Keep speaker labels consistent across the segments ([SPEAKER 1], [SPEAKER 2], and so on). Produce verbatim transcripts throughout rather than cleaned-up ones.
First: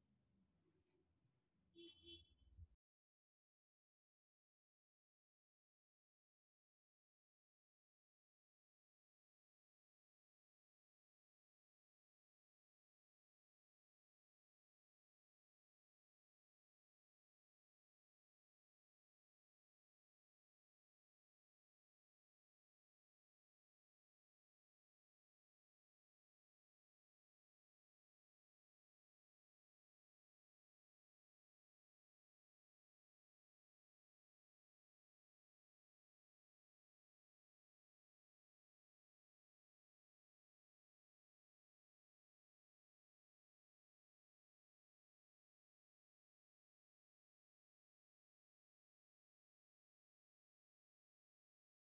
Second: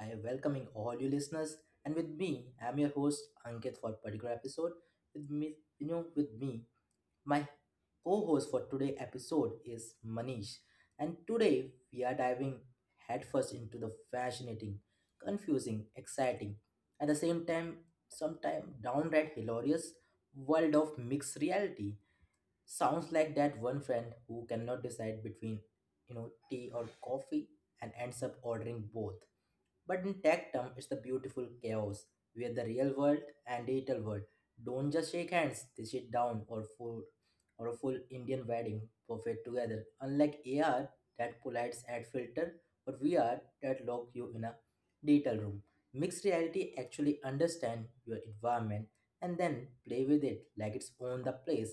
[SPEAKER 1] I am welcoming all you listeners, and with me, I'm your host Ankit for particular episode. With me, you know, with me, my co-host for today episode is Manish, and today we are diving headfirst into the fascinating, confusing, exciting, at the same time, sometimes downright hilarious world of mixed reality. Sounds like that one friend who cannot decide between, you know, tea or coffee and ends up ordering both. But in tech term, it's the beautiful chaos where the real world and digital world don't just shake hands; they sit down or for or a full Indian wedding buffet together. Unlike A R that polites ad filter or V R that lock you in a digital room, mixed reality actually understand your environment and then play with it like it's own the place.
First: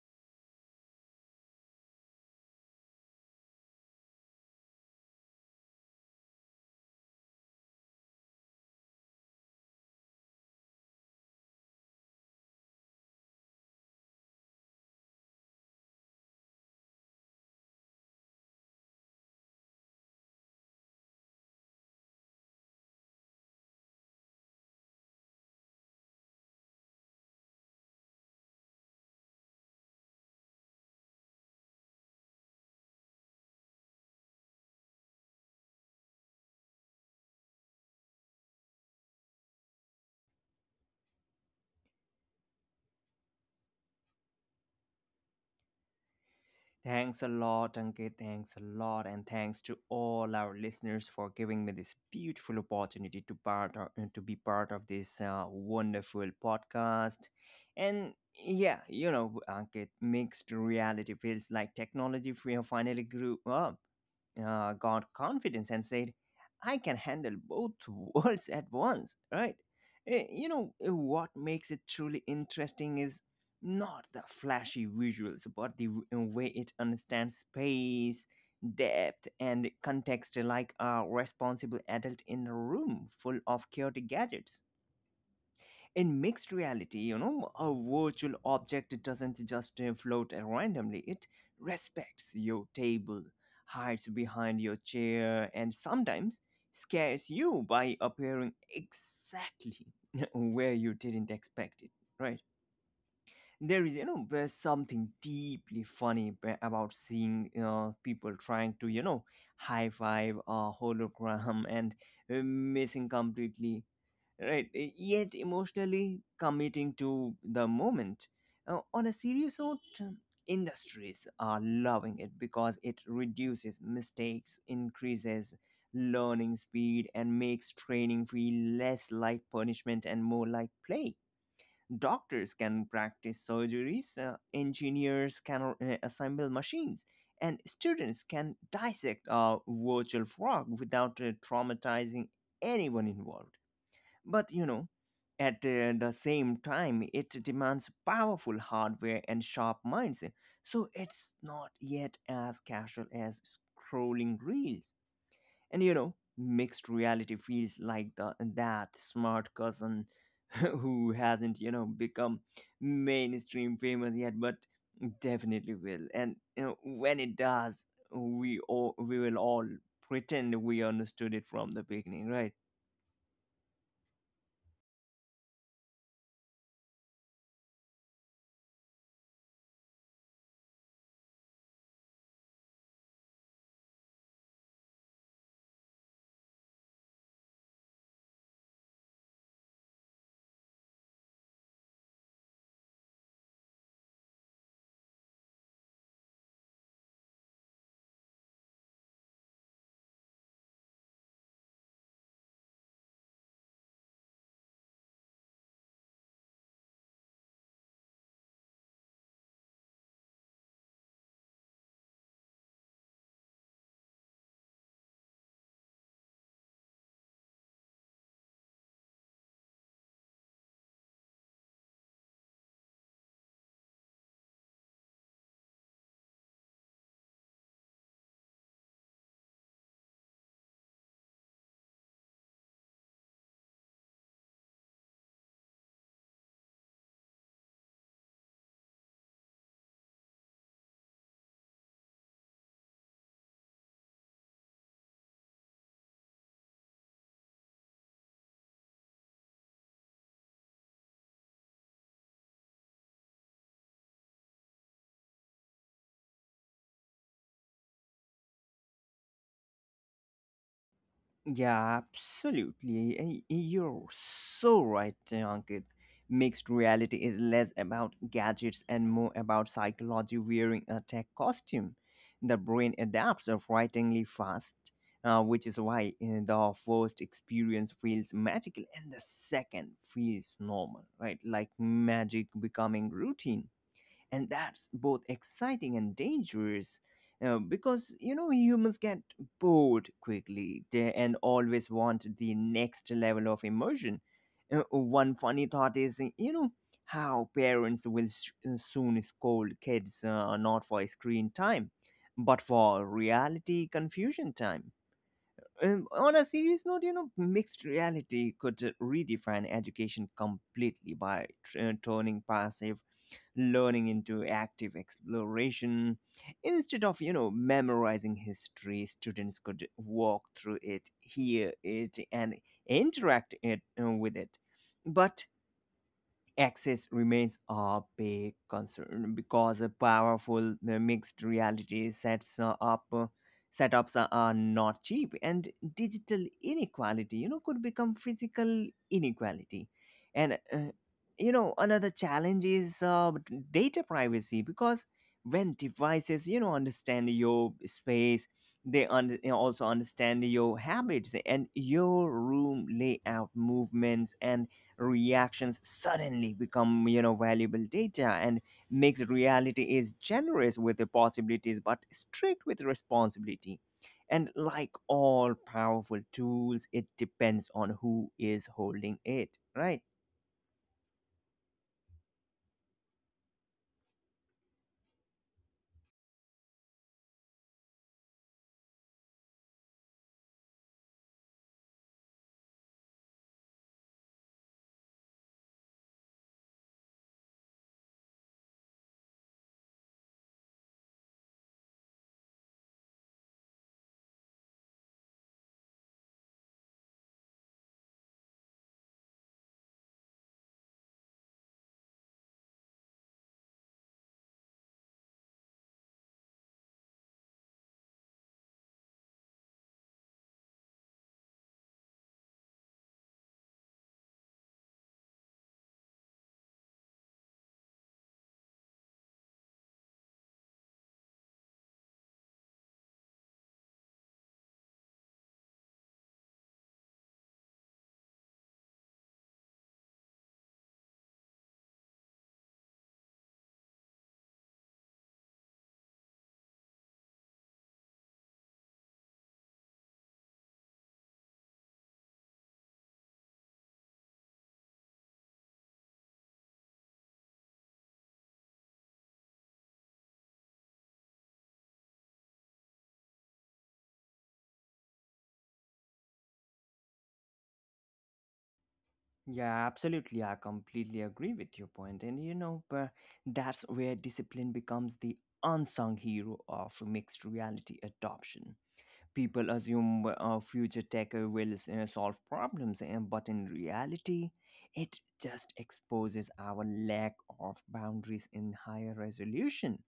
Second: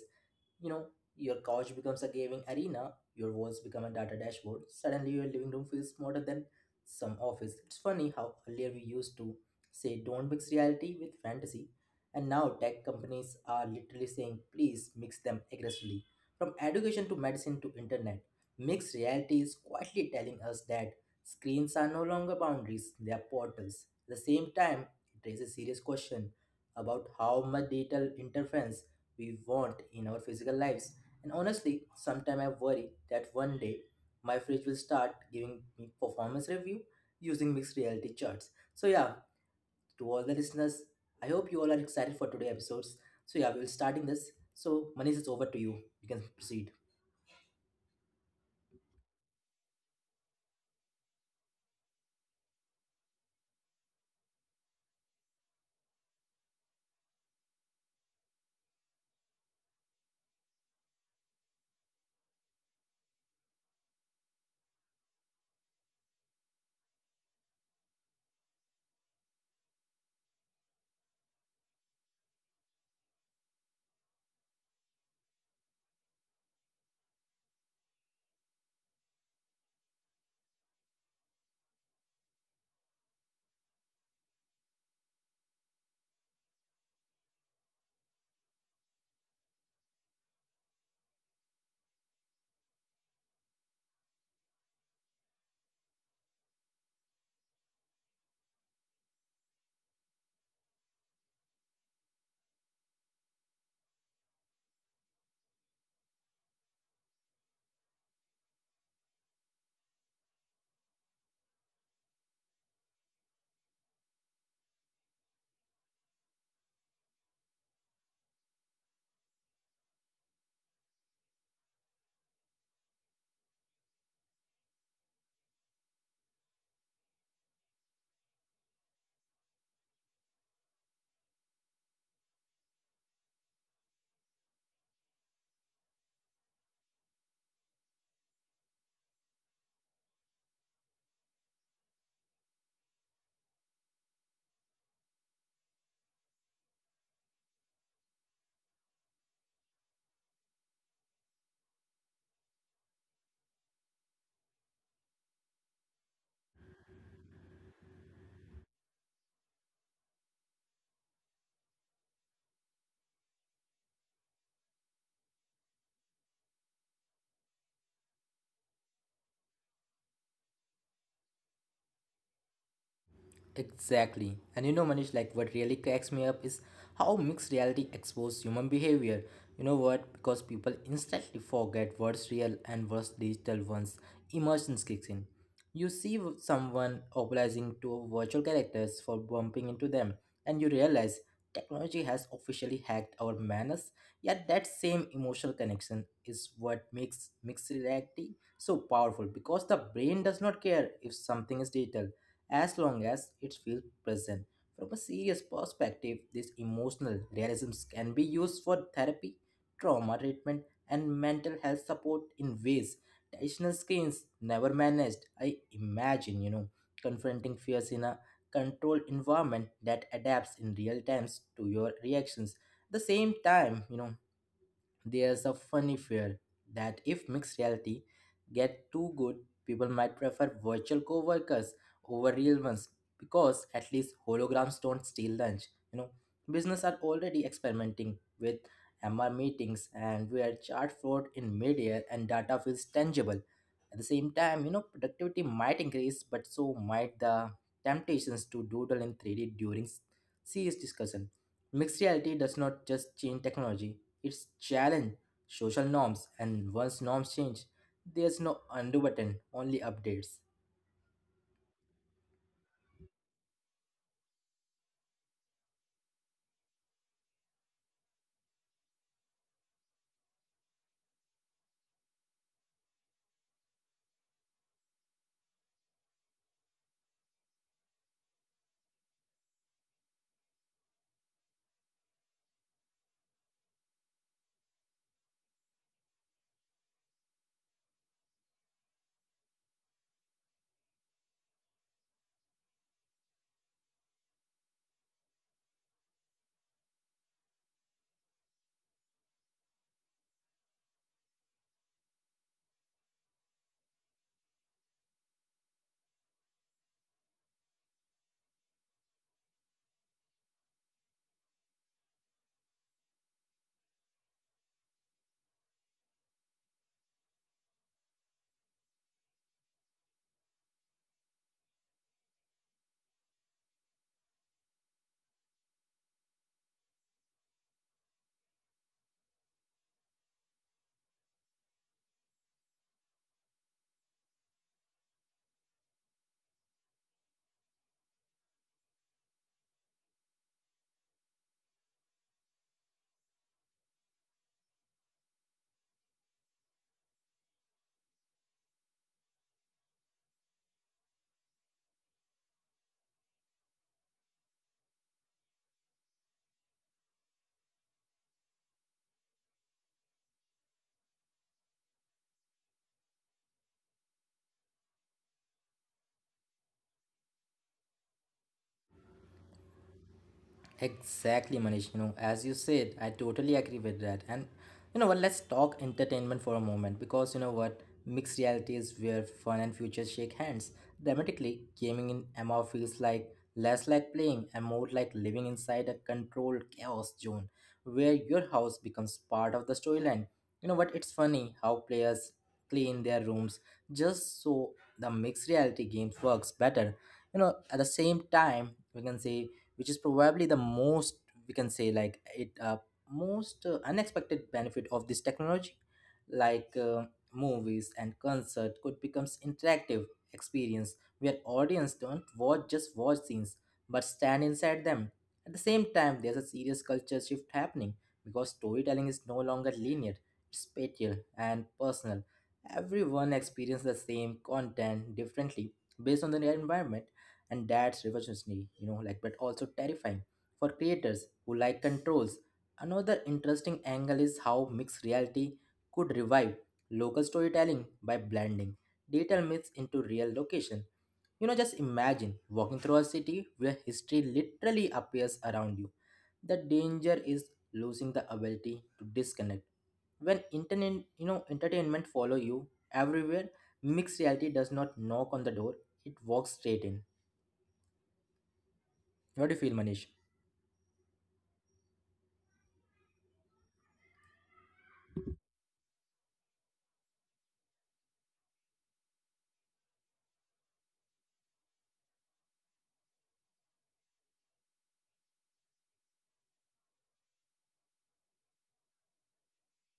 [SPEAKER 1] You know, your couch becomes a gaming arena, your walls become a data dashboard. Suddenly, your living room feels smarter than some office. It's funny how earlier we used to say don't mix reality with fantasy, and now tech companies are literally saying please mix them aggressively. From education to medicine to internet, mixed reality is quietly telling us that screens are no longer boundaries, they are portals. At the same time, it raises serious question about how much digital interference we want in our physical lives. And honestly, sometimes I worry that one day my fridge will start giving me performance review using mixed reality charts. So yeah, to all the listeners, I hope you all are excited for today's episodes. So yeah, we will starting this. So Manish, it's over to you. You can proceed.
[SPEAKER 2] Thanks a lot, Ankit. Thanks a lot. And thanks to all our listeners for giving me this beautiful opportunity to part of, to be part of this uh, wonderful podcast. And yeah, you know, Ankit, mixed reality feels like technology free finally grew up, uh, got confidence and said, I can handle both worlds at once, right? Eh, You know, eh, what makes it truly interesting is not the flashy visuals, but the w- way it understands space, depth, and context like a responsible adult in a room full of chaotic gadgets. In mixed reality, you know, a virtual object doesn't just uh, float randomly, it respects your table, hides behind your chair, and sometimes scares you by appearing exactly where you didn't expect it, right? There is you know there's something deeply funny ba- about seeing uh, people trying to you know high five a hologram and uh, missing completely, right? Y- yet emotionally committing to the moment. Uh, on a serious note, industries are loving it because it reduces mistakes, increases learning speed, and makes training feel less like punishment and more like play. Doctors can practice surgeries, uh, engineers can uh, assemble machines, and students can dissect a virtual frog without uh, traumatizing anyone involved. But you know, at uh, the same time, it demands powerful hardware and sharp minds, so it's not yet as casual as scrolling reels. And you know, mixed reality feels like the that smart cousin who hasn't, you know, become mainstream famous yet, but definitely will. And you know, when it does, we all we will all pretend we understood it from the beginning, right?
[SPEAKER 1] Exactly. And you know, Manish, like what really cracks me up is how mixed reality exposes human behavior. You know what? Because people instantly forget what's real and what's digital once emotions kicks in. You see w- someone optimizing to virtual characters for bumping into them, and you realize technology has officially hacked our manners. Yet that same emotional connection is what makes mixed reality so powerful because the brain does not care if something is digital as long as it feels present. From a serious perspective, this emotional realism can be used for therapy, trauma treatment, and mental health support in ways traditional screens never managed. I imagine, you know, confronting fears in a controlled environment that adapts in real times to your reactions. At the same time, you know, there's a funny fear that if mixed reality get too good, people might prefer virtual coworkers over real ones because at least holograms don't steal lunch. You know, business are already experimenting with M R meetings and where chart float in midair and data feels tangible. At the same time, you know, productivity might increase, but so might the temptations to doodle in three D during s- serious discussion. Mixed reality does not just change technology, it's challenge social norms, and once norms change, there's no undo button, only updates.
[SPEAKER 2] Yeah, absolutely. Y- You're so right, Ankit. Mixed reality is less about gadgets and more about psychology wearing a tech costume. The brain adapts uh, frighteningly fast, uh, which is why uh, the first experience feels magical and the second feels normal, right? Like magic becoming routine, and that's both exciting and dangerous, uh, because you know humans get bored quickly they, and always want the next level of immersion. Uh, one funny thought is, you know, how parents will s uh, soon scold kids uh, not for screen time but for reality confusion time. um, on a serious note, you know, mixed reality could redefine education completely by tr- uh, turning passive learning into active exploration. Instead of, you know, memorizing history, students could walk through it, hear it, and interact it, uh, with it. But access remains a big concern because a powerful uh, mixed reality sets uh, up uh, setups are are not cheap, and digital inequality, you know, could become physical inequality. And uh, you know, another challenge is uh, d- data privacy, because when devices, you know, understand your space, they un- you know, also understand your habits, and your room layout, movements, and reactions suddenly become, you know, valuable data. And makes reality is generous with the possibilities but strict with responsibility, and like all powerful tools, it depends on who is holding it, right?
[SPEAKER 1] Exactly, Manish. You know, as you said, I totally agree with that. And you know what? Let's talk entertainment for a moment because you know what? Mixed reality is where fun and future shake hands. Dramatically, gaming in M M O feels like less like playing and more like living inside a controlled chaos zone where your house becomes part of the storyline. You know what? It's funny how players clean their rooms just so the mixed reality games works better. You know, at the same time, we can say which is probably the most we can say like it uh, most uh, unexpected benefit of this technology like uh, movies and concert could becomes interactive experience where audience don't watch just watch scenes but stand inside them. At the same time, there's a serious culture shift happening because storytelling is no longer linear, it's spatial and personal. Everyone experiences the same content differently based on their environment, and that's revolutionary, you know, like but also terrifying for creators who like controls. Another interesting angle is how mixed reality could revive local storytelling by blending digital myths into real location. You know, just imagine walking through a city where history literally appears around you. The danger is losing the ability to disconnect when internet, you know, entertainment follow you everywhere. Mixed reality does not knock on the door, it walks straight in. What do you feel,
[SPEAKER 2] Yeah,
[SPEAKER 1] Manish?
[SPEAKER 2] absolutely. I completely agree with your point. And you know, but that's where discipline becomes the unsung hero of mixed reality adoption. People assume uh, future tech will uh, solve problems, and but in reality, it just exposes our lack of boundaries in higher resolution.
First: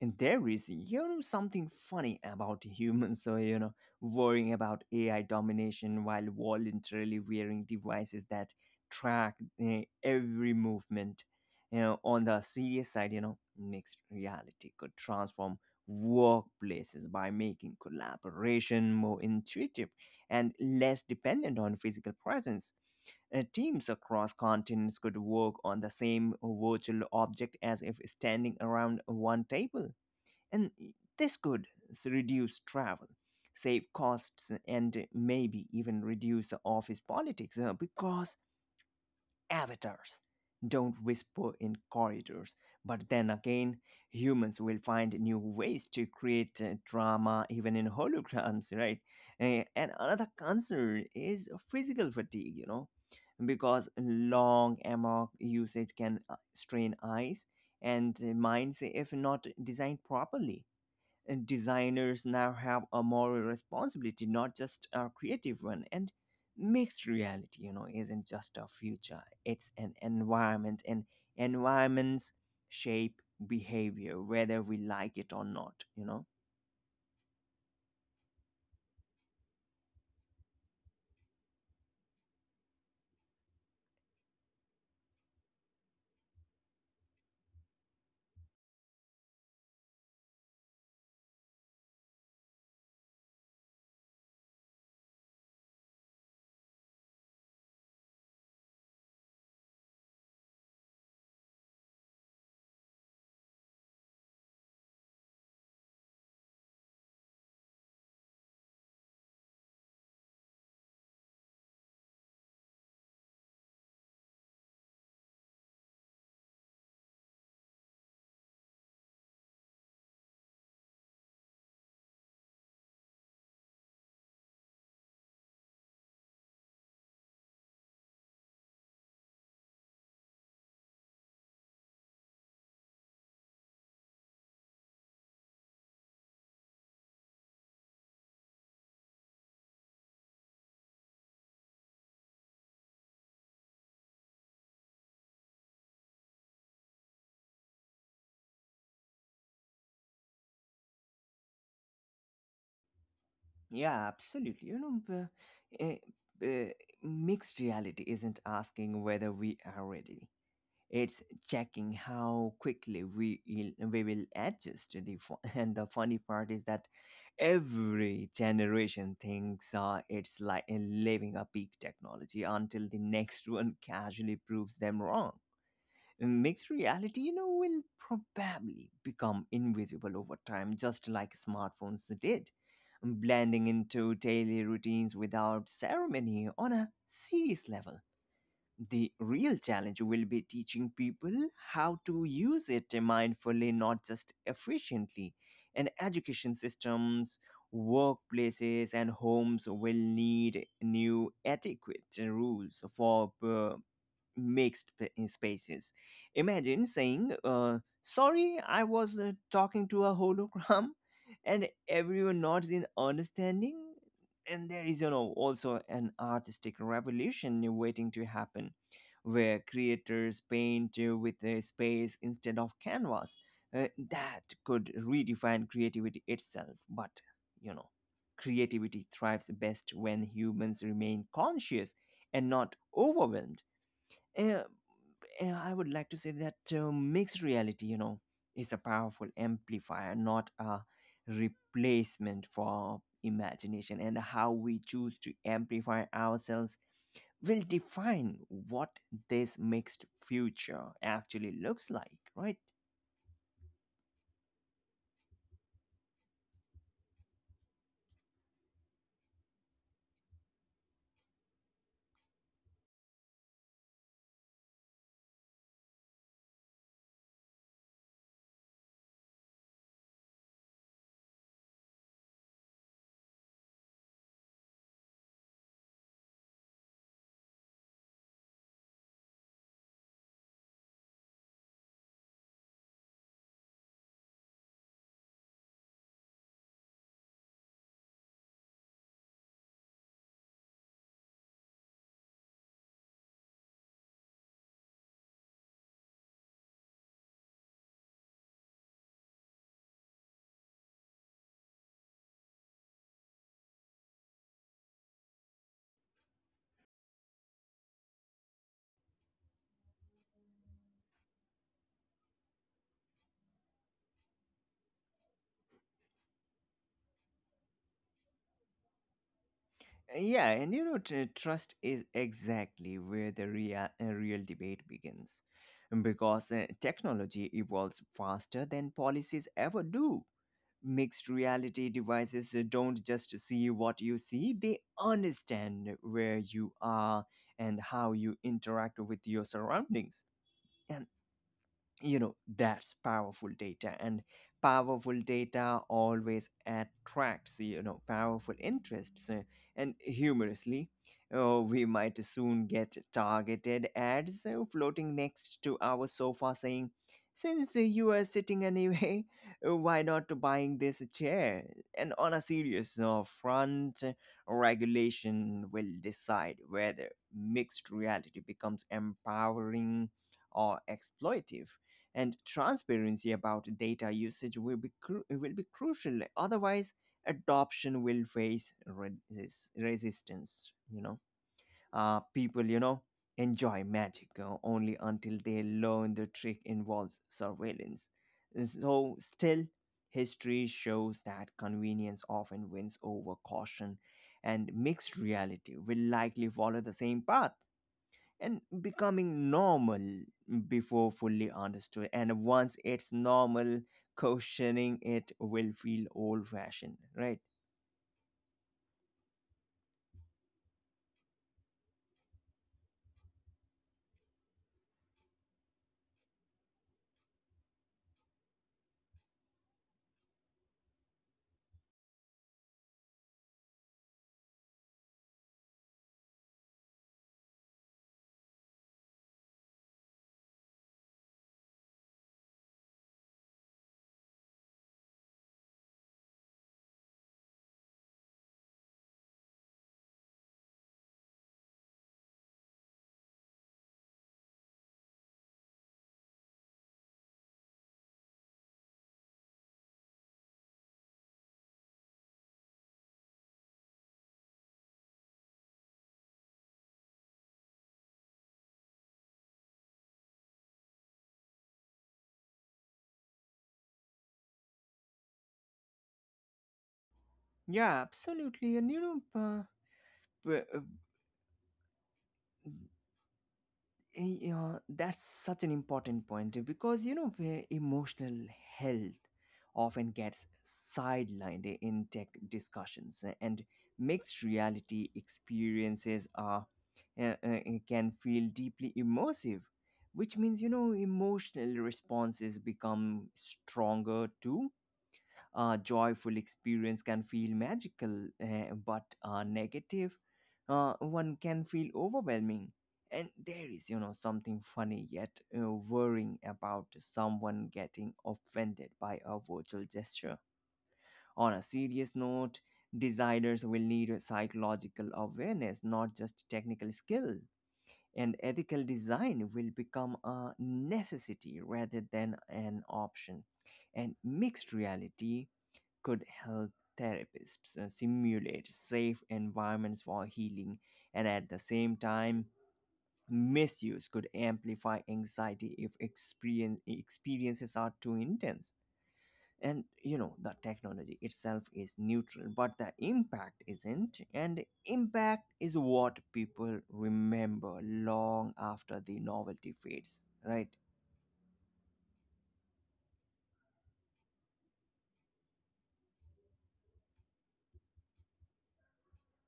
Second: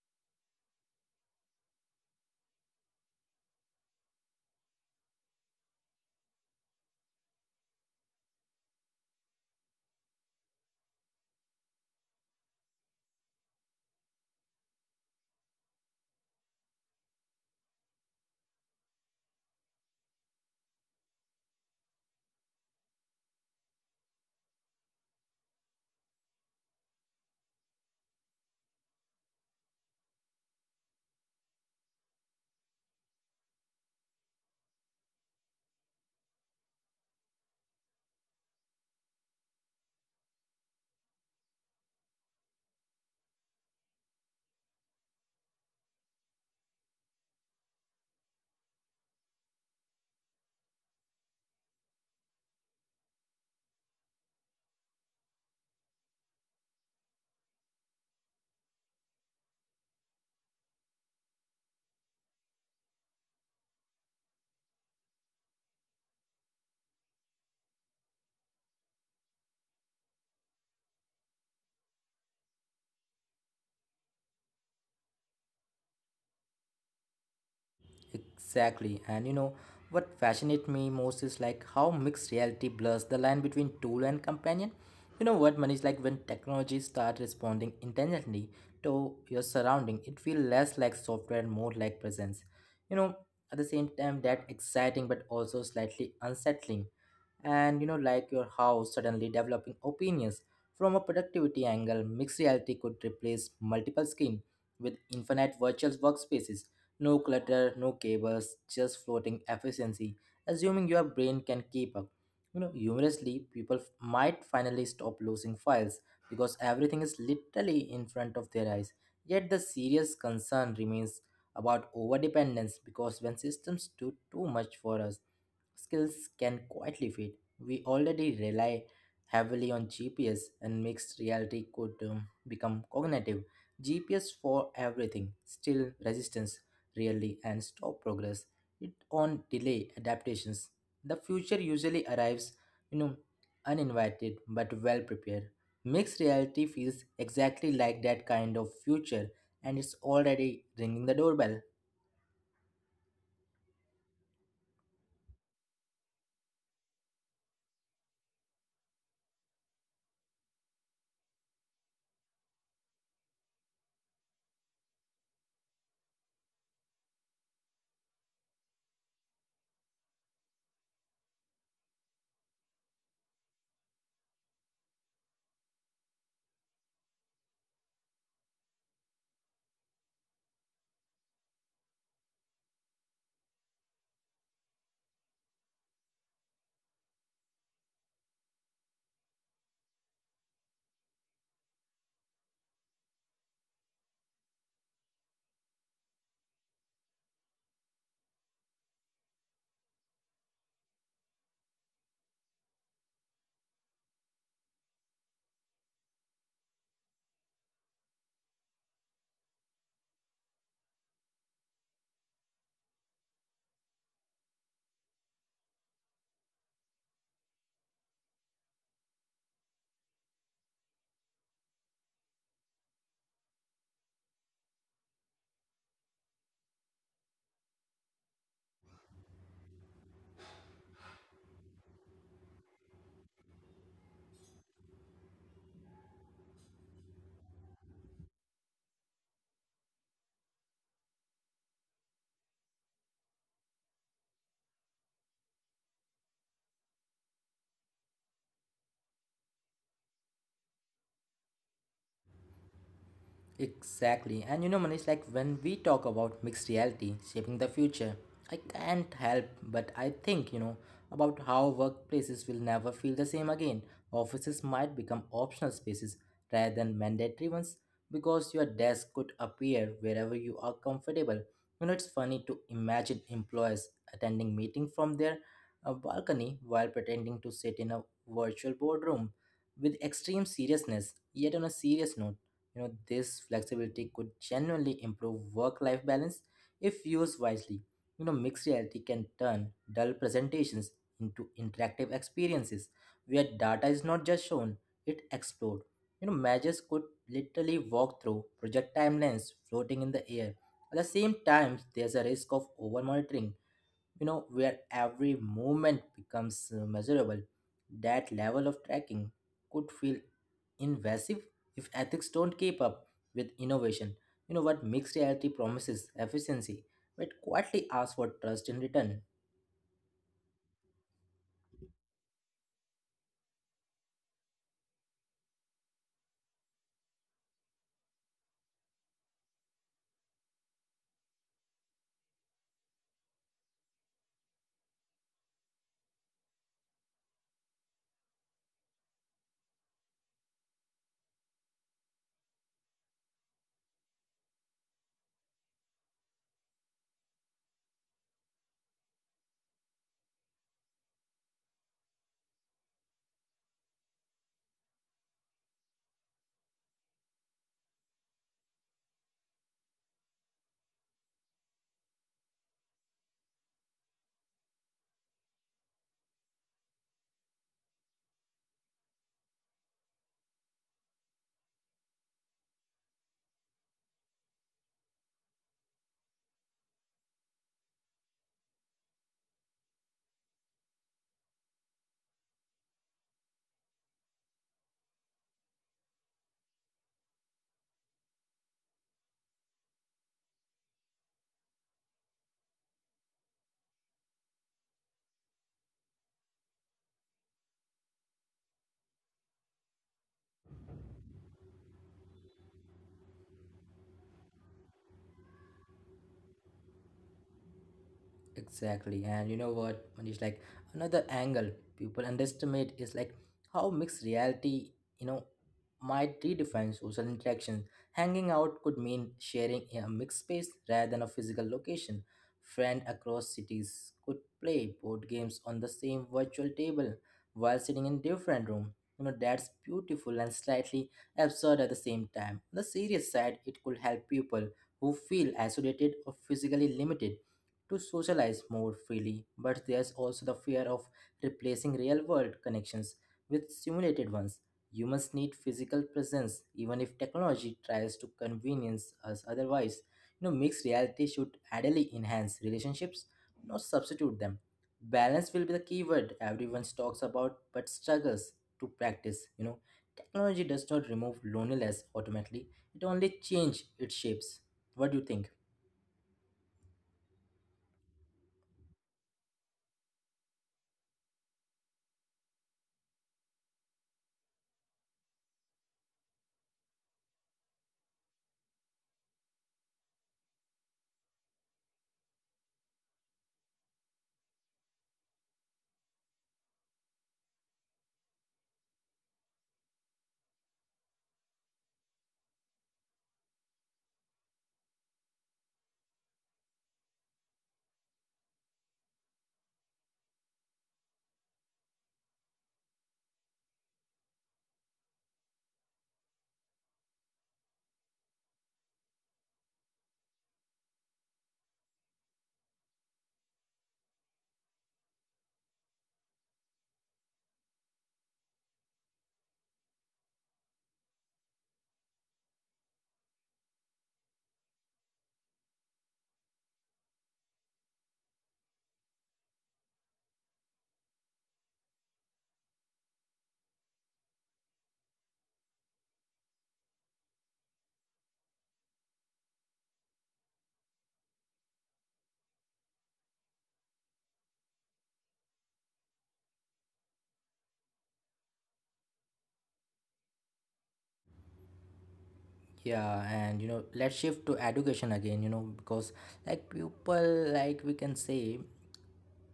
[SPEAKER 2] And there is, you know, something funny about humans, so, you know, worrying about A I domination while voluntarily wearing devices that track eh, every movement. You know, on the serious side, you know, mixed reality could transform workplaces by making collaboration more intuitive and less dependent on physical presence. Uh, teams across continents could work on the same virtual object as if standing around one table, and this could s- reduce travel, save costs, and maybe even reduce the office politics, uh, because avatars don't whisper in corridors. But then again, humans will find new ways to create uh, drama even in holograms, right? Eh, And another concern is physical fatigue, you know, because long amok usage can uh, strain eyes and uh, minds if not designed properly. And designers now have a moral responsibility, not just a creative one. And mixed reality, you know, isn't just a future, it's an environment, and environments shape behavior, whether we like it or not, you know.
[SPEAKER 1] Exactly. And you know, what fascinates me most is like how mixed reality blurs the line between tool and companion. You know what, Manish? Like when technology start responding intentionally to your surrounding, it feels less like software and more like presence. You know, at the same time, that exciting but also slightly unsettling. And you know, like your house suddenly developing opinions from a productivity angle, mixed reality could replace multiple screen with infinite virtual workspaces. No clutter, no cables, just floating efficiency, assuming your brain can keep up. You know, humorously, people f- might finally stop losing files because everything is literally in front of their eyes. Yet the serious concern remains about overdependence because when systems do too much for us, skills can quietly fade. We already rely heavily on G P S and mixed reality could um, become cognitive. G P S for everything, still resistance really and stop progress. It on delay adaptations. The future usually arrives, you know, uninvited but well prepared. Mixed reality feels exactly like that kind of future and it's already ringing the doorbell.
[SPEAKER 2] Yeah, absolutely. You know, uh, uh, uh, mixed reality isn't asking whether we are ready. It's checking how quickly we will- we will adjust to the fu- And the funny part is that every generation thinks uh, it's like a living a peak technology until the next one casually proves them wrong. Mixed reality, you know, will probably become invisible over time, just like smartphones did, blending into daily routines without ceremony, on a serious level. The real challenge will be teaching people how to use it mindfully, not just efficiently. And education systems, workplaces, and homes will need new adequate rules for uh, mixed p- in spaces. Imagine saying, uh, sorry, I was uh, talking to a hologram, and everyone nods in understanding. And there is, you know, also an artistic revolution waiting to happen where creators paint uh, with a space instead of canvas. Uh, that could redefine creativity itself, but you know, creativity thrives best when humans remain conscious and not overwhelmed. Uh, eh, I would like to say that uh, mixed reality, you know, is a powerful amplifier, not a replacement for imagination. And how we choose to amplify ourselves will define what this mixed future actually looks like, right?
[SPEAKER 1] Exactly. And you know, Manish, like when we talk about mixed reality shaping the future, I can't help but I think, you know, about how workplaces will never feel the same again. Offices might become optional spaces rather than mandatory ones because your desk could appear wherever you are comfortable. You know, it's funny to imagine employees attending meeting from their uh, balcony while pretending to sit in a virtual boardroom with extreme seriousness. Yet on a serious note, you know, this flexibility could genuinely improve work life balance if used wisely. You know, mixed reality can turn dull presentations into interactive experiences where data is not just shown, it explored. You know, managers could literally walk through project timelines floating in the air. At the same time, there's a risk of over monitoring, you know, where every movement becomes uh, measurable. That level of tracking could feel invasive if ethics don't keep up with innovation. You know what, mixed reality promises efficiency but quietly asks for trust in return.
[SPEAKER 2] Yeah, and you know, tr- trust is exactly where the real, uh, real debate begins. Because uh, technology evolves faster than policies ever do. Mixed reality devices uh, don't just see what you see, they understand where you are and how you interact with your surroundings. And you know, that's powerful data, and powerful data always attracts, you know, powerful interests. Uh, and humorously, uh, we might soon get targeted ads uh, floating next to our sofa saying, since uh, you are sitting anyway, uh, why not buying this chair? And on a serious uh, front uh, regulation will decide whether mixed reality becomes empowering or exploitive. And transparency about data usage will be cru- will be crucial, otherwise adoption will face resist- resistance, you know. Uh, people, you know, enjoy magic uh, only until they learn the trick involves surveillance. So still, history shows that convenience often wins over caution, and mixed reality will likely follow the same path, and becoming normal before fully understood. And once it's normal, questioning it will feel old fashioned, right?
[SPEAKER 1] Exactly. And you know what, Manish, like another angle people underestimate is like how mixed reality, you know, might redefine social interaction. Hanging out could mean sharing a mixed space rather than a physical location. Friend across cities could play board games on the same virtual table while sitting in different room. You know, that's beautiful and slightly absurd at the same time. On the serious side, it could help people who feel isolated or physically limited to socialize more freely, but there's also the fear of replacing real world connections with simulated ones. Humans need physical presence, even if technology tries to convenience us otherwise. You know, mixed reality should ideally enhance relationships, not substitute them. Balance will be the key word everyone talks about but struggles to practice. You know, technology does not remove loneliness automatically, it only changes its shapes. What do you think?
[SPEAKER 2] Yeah, absolutely. And you know, uh, p- uh, yeah, that's such an important point, eh, because you know where emotional health often gets sidelined eh, in tech discussions, eh, and mixed reality experiences are uh, uh, can feel deeply immersive, which means you know emotional responses become stronger too. A joyful experience can feel magical, eh, but a negative uh, one can feel overwhelming. And there is, you know, something funny yet uh, worrying about someone getting offended by a virtual gesture. On a serious note, designers will need a psychological awareness, not just technical skill. And ethical design will become a necessity rather than an option. And mixed reality could help therapists uh, simulate safe environments for healing, and at the same time, misuse could amplify anxiety if experience, experiences are too intense. And you know, the technology itself is neutral, but the impact isn't. And impact is what people remember long after the novelty fades, right?
[SPEAKER 1] Yeah, and you know, let's shift to education again, you know, because like people like we can say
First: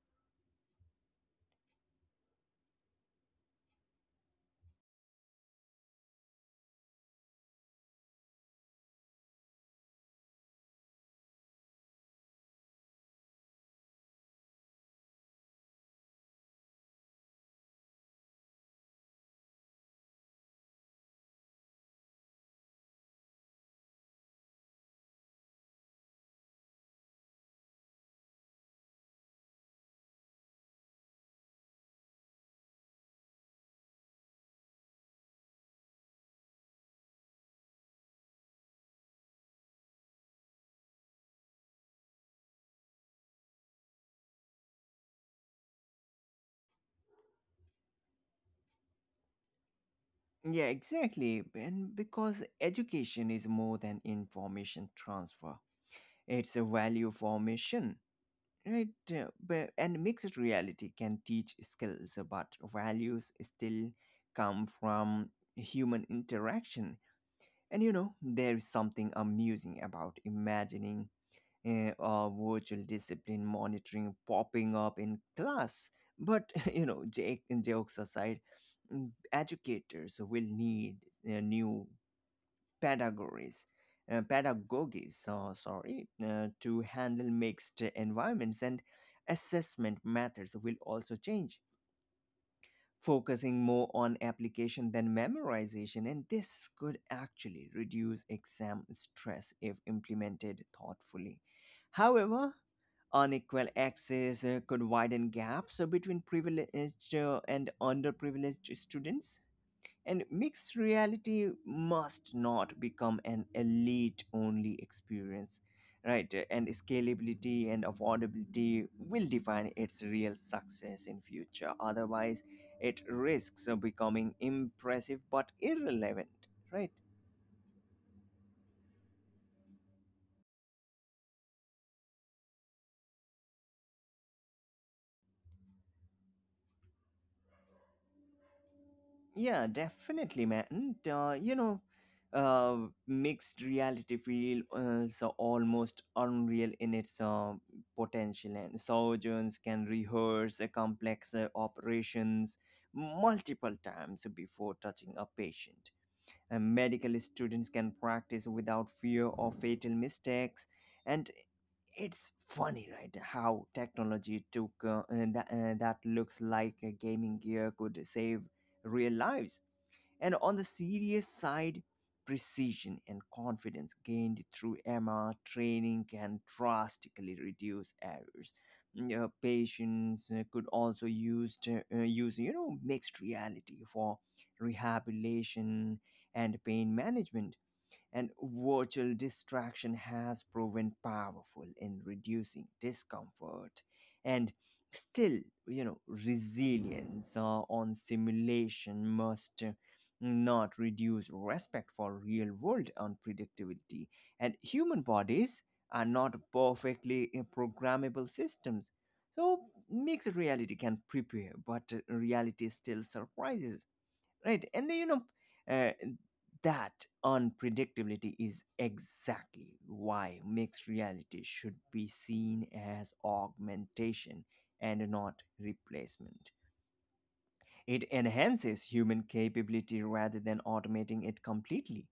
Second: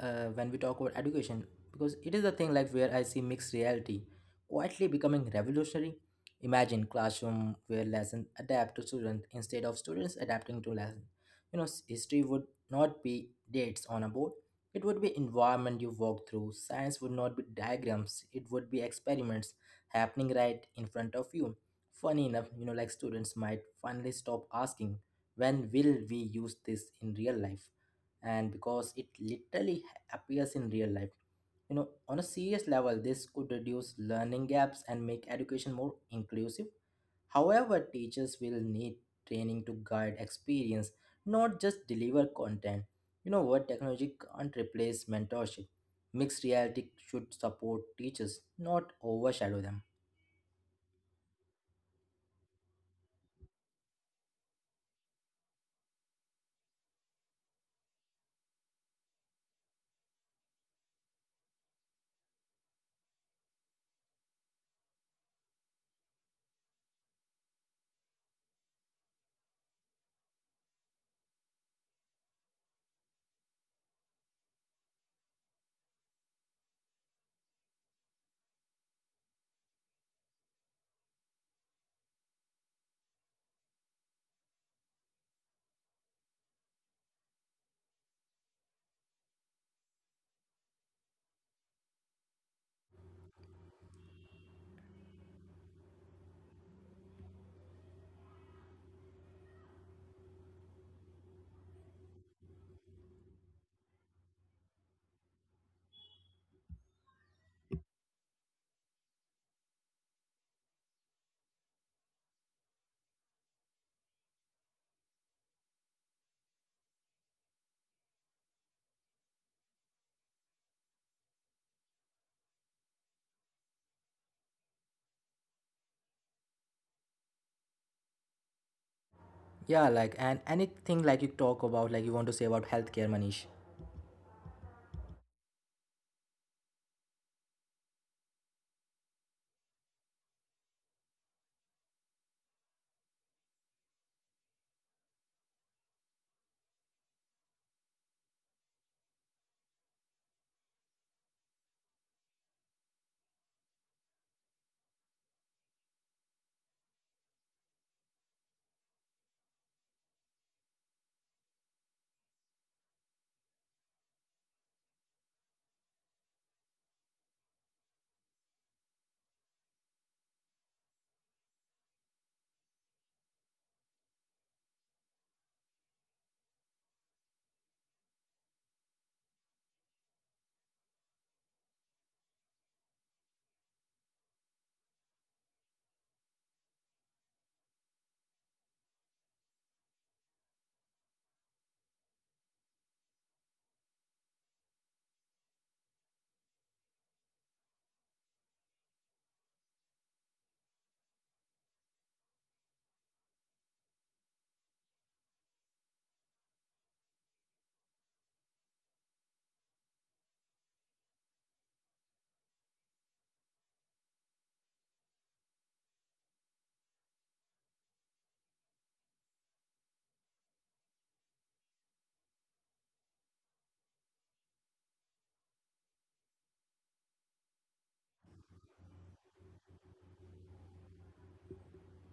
[SPEAKER 1] uh, when we talk about education because it is the thing like where I see mixed reality quietly becoming revolutionary. Imagine classroom where lessons adapt to students instead of students adapting to lesson. You know, s- history would not be dates on a board. It would be environment you walk through. Science would not be diagrams. It would be experiments happening right in front of you. Funny enough, you know, like students might finally stop asking when will we use this in real life and because it literally appears in real life. You know, on a serious level, this could reduce learning gaps and make education more inclusive. However, teachers will need training to guide experience, not just deliver content. You know what? Technology can't replace mentorship. Mixed reality should support teachers, not overshadow them.
[SPEAKER 2] Yeah, exactly. And because education is more than information transfer, it's a value formation, right? Uh, but- And mixed reality can teach skills, but values still come from human interaction. And you know, there is something amusing about imagining uh, a virtual discipline monitoring popping up in class. But you know, jake- jokes aside, mm, educators will need uh, new pedagogies, uh, pedagogies, so sorry, uh, to handle mixed environments, and assessment methods will also change, focusing more on application than memorization, and this could actually reduce exam stress if implemented thoughtfully. However, unequal access uh, could widen gaps uh, between privileged uh, and underprivileged students, and mixed reality must not become an elite only experience, right? And scalability and affordability will define its real success in future. Otherwise, it risks becoming impressive but irrelevant, right?
[SPEAKER 1] Yeah, like, and anything like you talk about, like you want to say about healthcare, Manish.
[SPEAKER 2] Yeah, definitely, man. Uh, you know, uh, Mixed reality feels uh, so almost unreal in its uh, potential, and surgeons can rehearse a complex uh, operations multiple times before touching a patient. Uh, medical students can practice without fear of fatal mistakes. And it's funny, right? How technology took uh, that, uh, that looks like a gaming gear could save real lives. And on the serious side, precision and confidence gained through EMMA training can drastically reduce errors. Mm, uh, patients uh, could also use to, uh, use you know mixed reality for rehabilitation and pain management, and virtual distraction has proven powerful in reducing discomfort. And still, you know resilience uh, on simulation must uh, not reduce respect for real world unpredictability, and human bodies are not perfectly uh, programmable systems. So mixed reality can prepare, but uh, reality still surprises, right? and you know uh, that unpredictability is exactly why mixed reality should be seen as augmentation and not replacement. It enhances human capability rather than automating it completely.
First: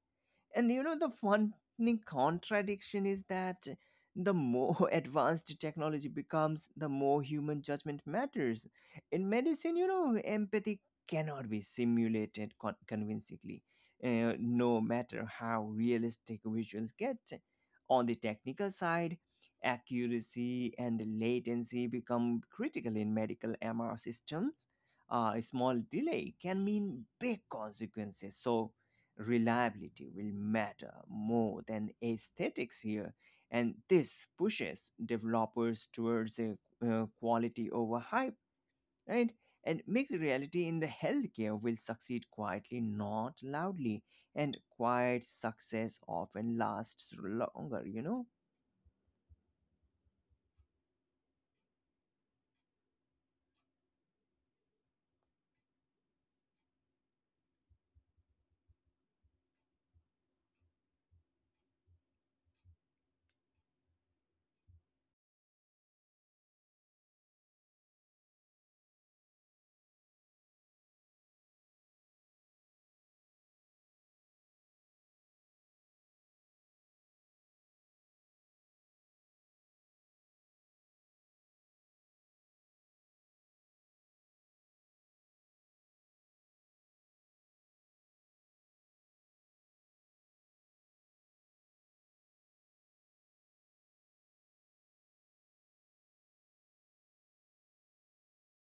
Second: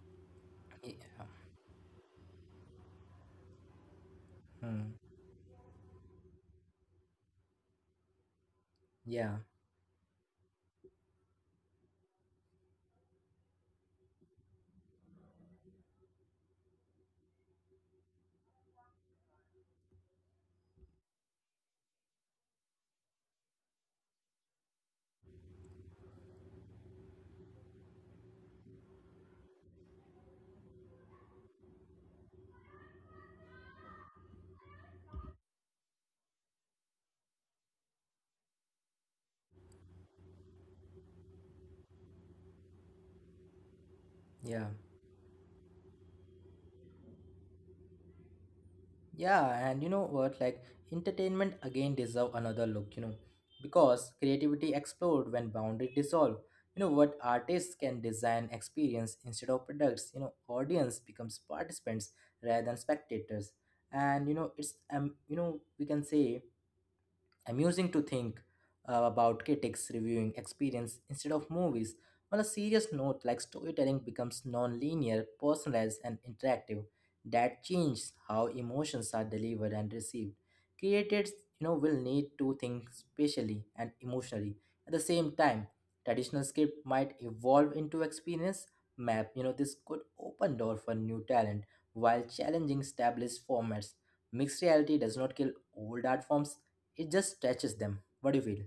[SPEAKER 2] And you know, the
[SPEAKER 1] Yeah.
[SPEAKER 2] funny contradiction is that the more
[SPEAKER 1] Hmm.
[SPEAKER 2] advanced technology becomes, the more human judgment matters. In
[SPEAKER 1] Yeah.
[SPEAKER 2] medicine, you know, empathy cannot be simulated con- convincingly, uh, no matter how realistic visuals get. On the technical side, accuracy and latency become critical in medical M R systems. Uh, a small delay can mean big consequences. So reliability will matter more than aesthetics here, and this pushes developers towards a, uh, quality over hype, right? And mixed reality in the healthcare will succeed quietly, not loudly, and
[SPEAKER 1] Yeah.
[SPEAKER 2] quiet success often lasts longer, you know?
[SPEAKER 1] Yeah, and you know what? Like, entertainment again deserve another look, you know, because creativity explode when boundary dissolve. You know what? Artists can design experience instead of products. You know, audience becomes participants rather than spectators, and you know it's um you know we can say amusing to think uh, about critics reviewing experience instead of movies. On a serious note, like storytelling becomes non-linear, personalized, and interactive. That changes how emotions are delivered and received. Creators, you know, will need to think spatially and emotionally. At the same time, traditional script might evolve into experience map. You know, this could open door for new talent while challenging established formats. Mixed reality does not kill old art forms, it just touches them. What do you feel?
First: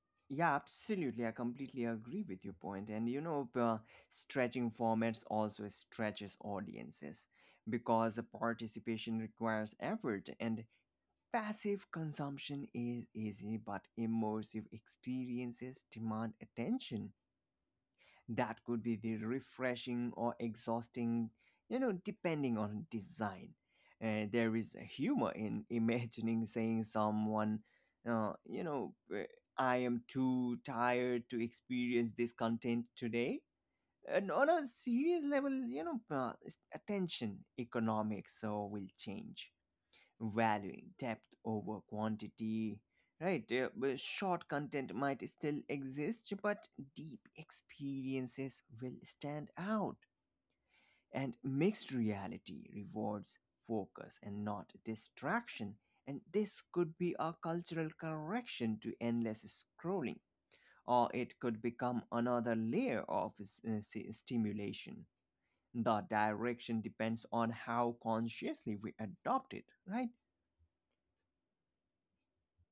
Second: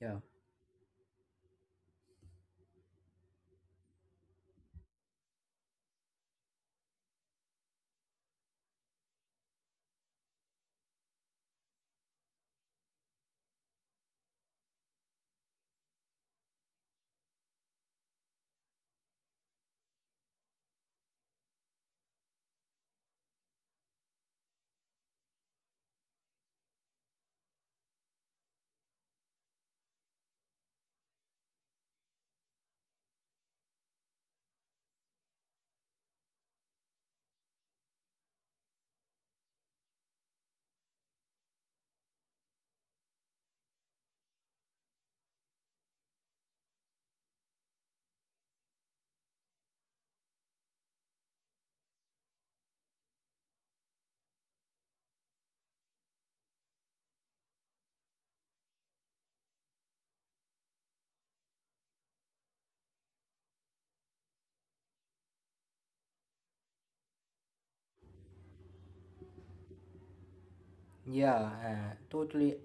[SPEAKER 1] Yeah.
[SPEAKER 2] Yeah, absolutely. I completely agree with your point. And you know, uh, stretching formats also stretches audiences because the participation requires effort. And passive consumption is easy, but immersive experiences demand attention. That could be the refreshing or exhausting, you know, depending on design. Uh, there is humor in imagining saying someone, uh, you know, uh, "I am too tired to experience this content today." And on a serious level, you know, uh, attention economics so will change, valuing depth over quantity. Right, uh, well, short content might still exist, but deep experiences will stand out. And mixed reality rewards focus and not distraction. And this could be a cultural correction to endless scrolling, or it could become another layer of s- uh, s- stimulation. The direction depends on how consciously we adopt it, right?
[SPEAKER 1] Yeah, uh, totally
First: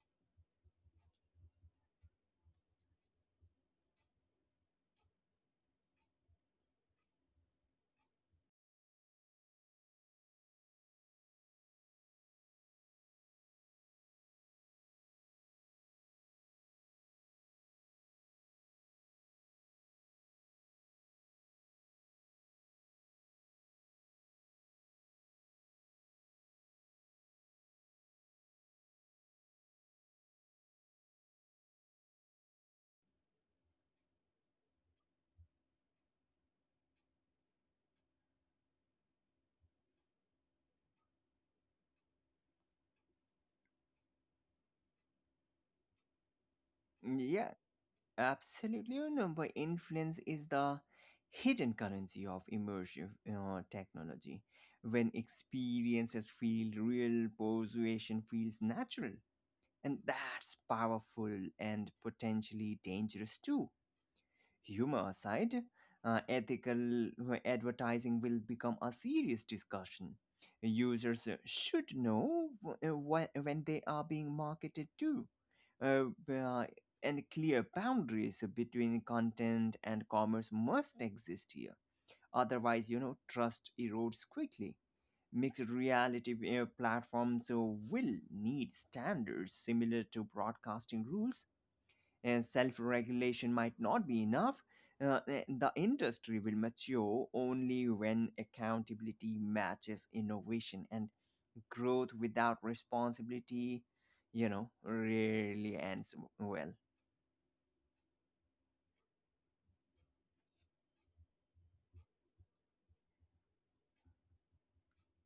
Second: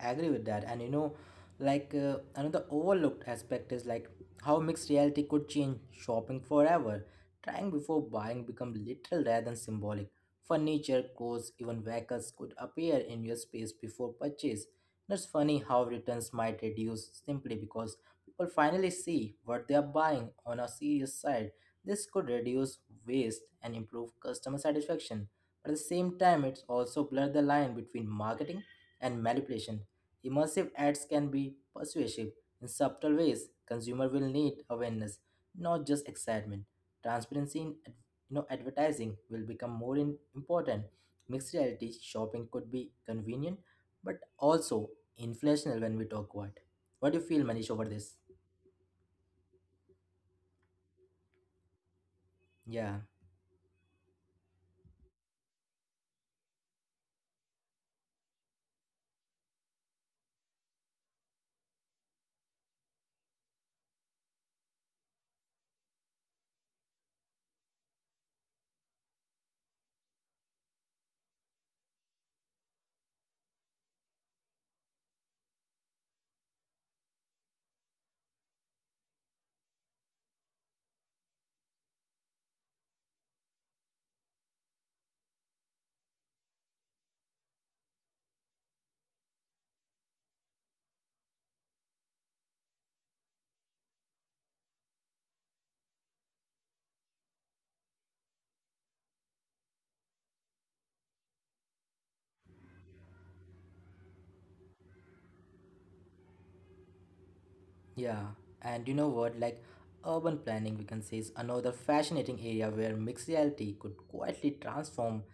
[SPEAKER 1] agree with that. And you know, like uh, another overlooked aspect is like how mixed reality could change shopping forever. Trying before buying become literal rather than symbolic. Furniture, clothes, even vehicles could appear in your space before purchase. It's funny how returns might reduce simply because people finally see what they are buying. On a serious side, this could reduce waste and improve customer satisfaction. At the same time, it's also blurred the line between marketing and manipulation. Immersive ads can be persuasive in subtle ways. Consumer will need awareness, not just excitement. Transparency in ad- you know, advertising will become more in- important. Mixed reality shopping could be convenient, but also inflationary when we talk about. What do you
[SPEAKER 2] Mm,
[SPEAKER 1] feel,
[SPEAKER 2] Yeah.
[SPEAKER 1] Manish, over this?
[SPEAKER 2] Absolutely, you know, but influence is the hidden currency of
[SPEAKER 1] Yeah.
[SPEAKER 2] immersive uh, technology. When experiences feel real, persuasion feels natural, and that's powerful and potentially dangerous too. Humor aside, uh, ethical uh, advertising will become a serious discussion. Users uh, should know when, when they are being marketed to, uh, uh, and clear boundaries between content and commerce must exist here. Otherwise, you know, trust erodes quickly. Mixed reality uh, platforms uh, will need standards similar to broadcasting rules, and self-regulation might not be enough. Uh, eh, the industry will mature only when accountability matches innovation, and growth without responsibility, you know, rarely ends well.
[SPEAKER 1] Yeah, and you know what? Like urban planning, we can say, is another fascinating area where mixed reality could quietly transform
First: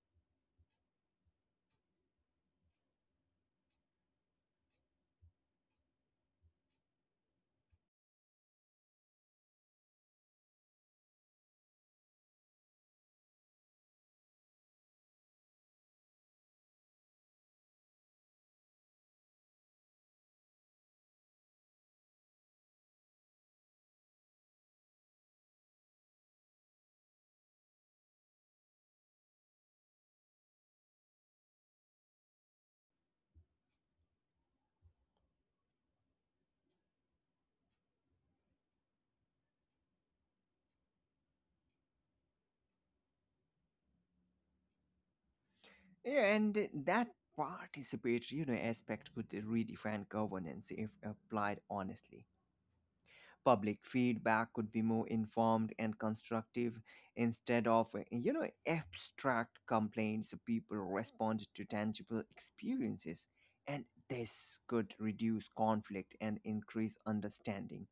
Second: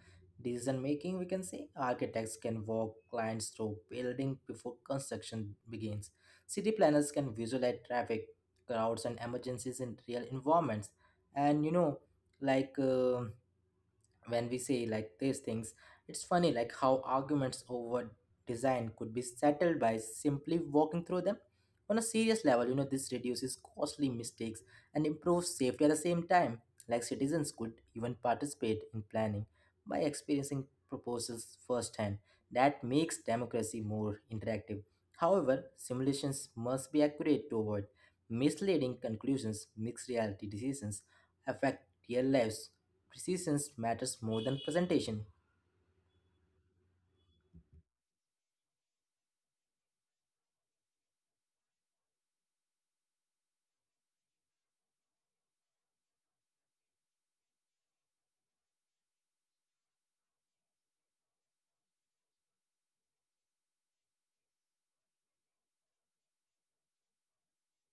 [SPEAKER 1] decision making. We can say architects can walk clients through building before construction begins. City planners can visualize traffic, crowds, and emergencies in real environments. And you know, like. Uh, when we say like these things, it's funny like how arguments over design could be settled by simply walking through them. On a serious level, you know, this reduces costly mistakes and improves safety at the same time. Like citizens could even participate in planning by experiencing proposals firsthand. That makes democracy more interactive. However, simulations must be accurate to avoid misleading conclusions. Mixed reality decisions affect real lives. Precision matters more than presentation.
[SPEAKER 2] Yeah, and that participatory, you know, aspect could redefine governance if applied honestly. Public feedback could be more informed and constructive instead of uh, you know abstract complaints. People respond to tangible experiences, and this could reduce conflict and increase understanding.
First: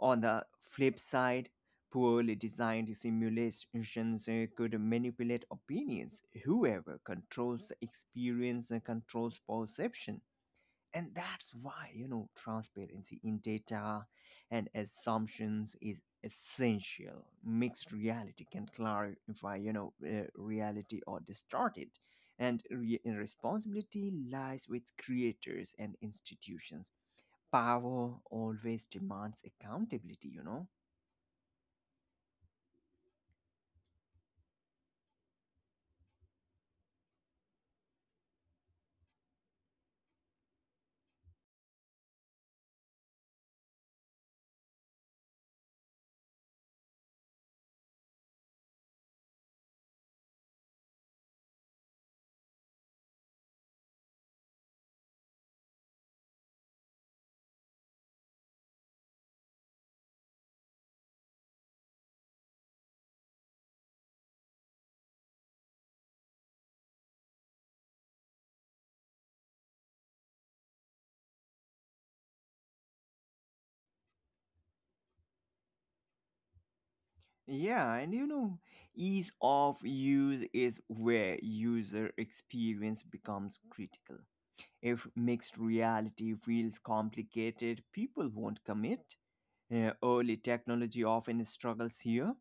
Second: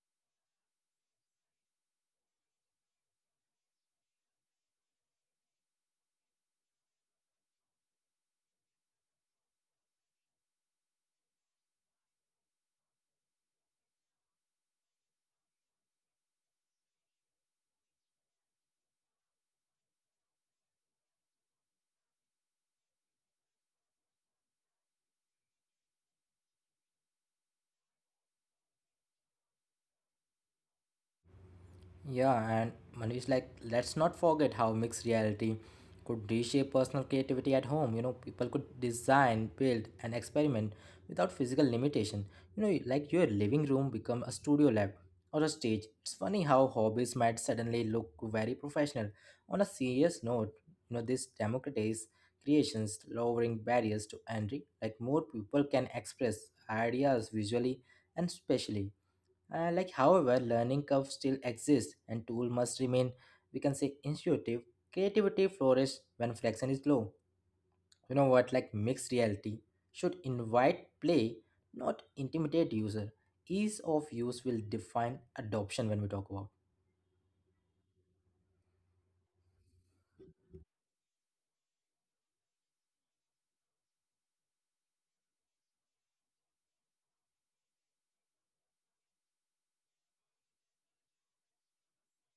[SPEAKER 2] On the flip side, poorly designed simulations uh, could manipulate opinions. Whoever controls the experience uh, controls perception, and that's why, you know, transparency in data and assumptions is essential. Mixed reality can clarify, you know, uh, reality or distort it. And re- responsibility lies with creators and institutions. Power always demands accountability, you know.
[SPEAKER 1] Yeah, and Manu is like, let's not forget how mixed reality could reshape personal creativity at home. You know, people could design, build, and experiment without physical limitation. You know, like your living room become a studio lab or a stage. It's funny how hobbies might suddenly look very professional. On a serious note, you know, this democratize creations, lowering barriers to entry. Like more people can express ideas visually and spatially. Uh, like however, learning curve still exists and tool must remain, we can say, intuitive. Creativity flourishes when friction is low. You know what? Like mixed reality should invite play, not intimidate user. Ease of use will define adoption when we talk about.
[SPEAKER 2] Yeah, and you know, ease of use is where user experience becomes critical. If mixed reality feels complicated, people won't commit. Uh, early technology often struggles here.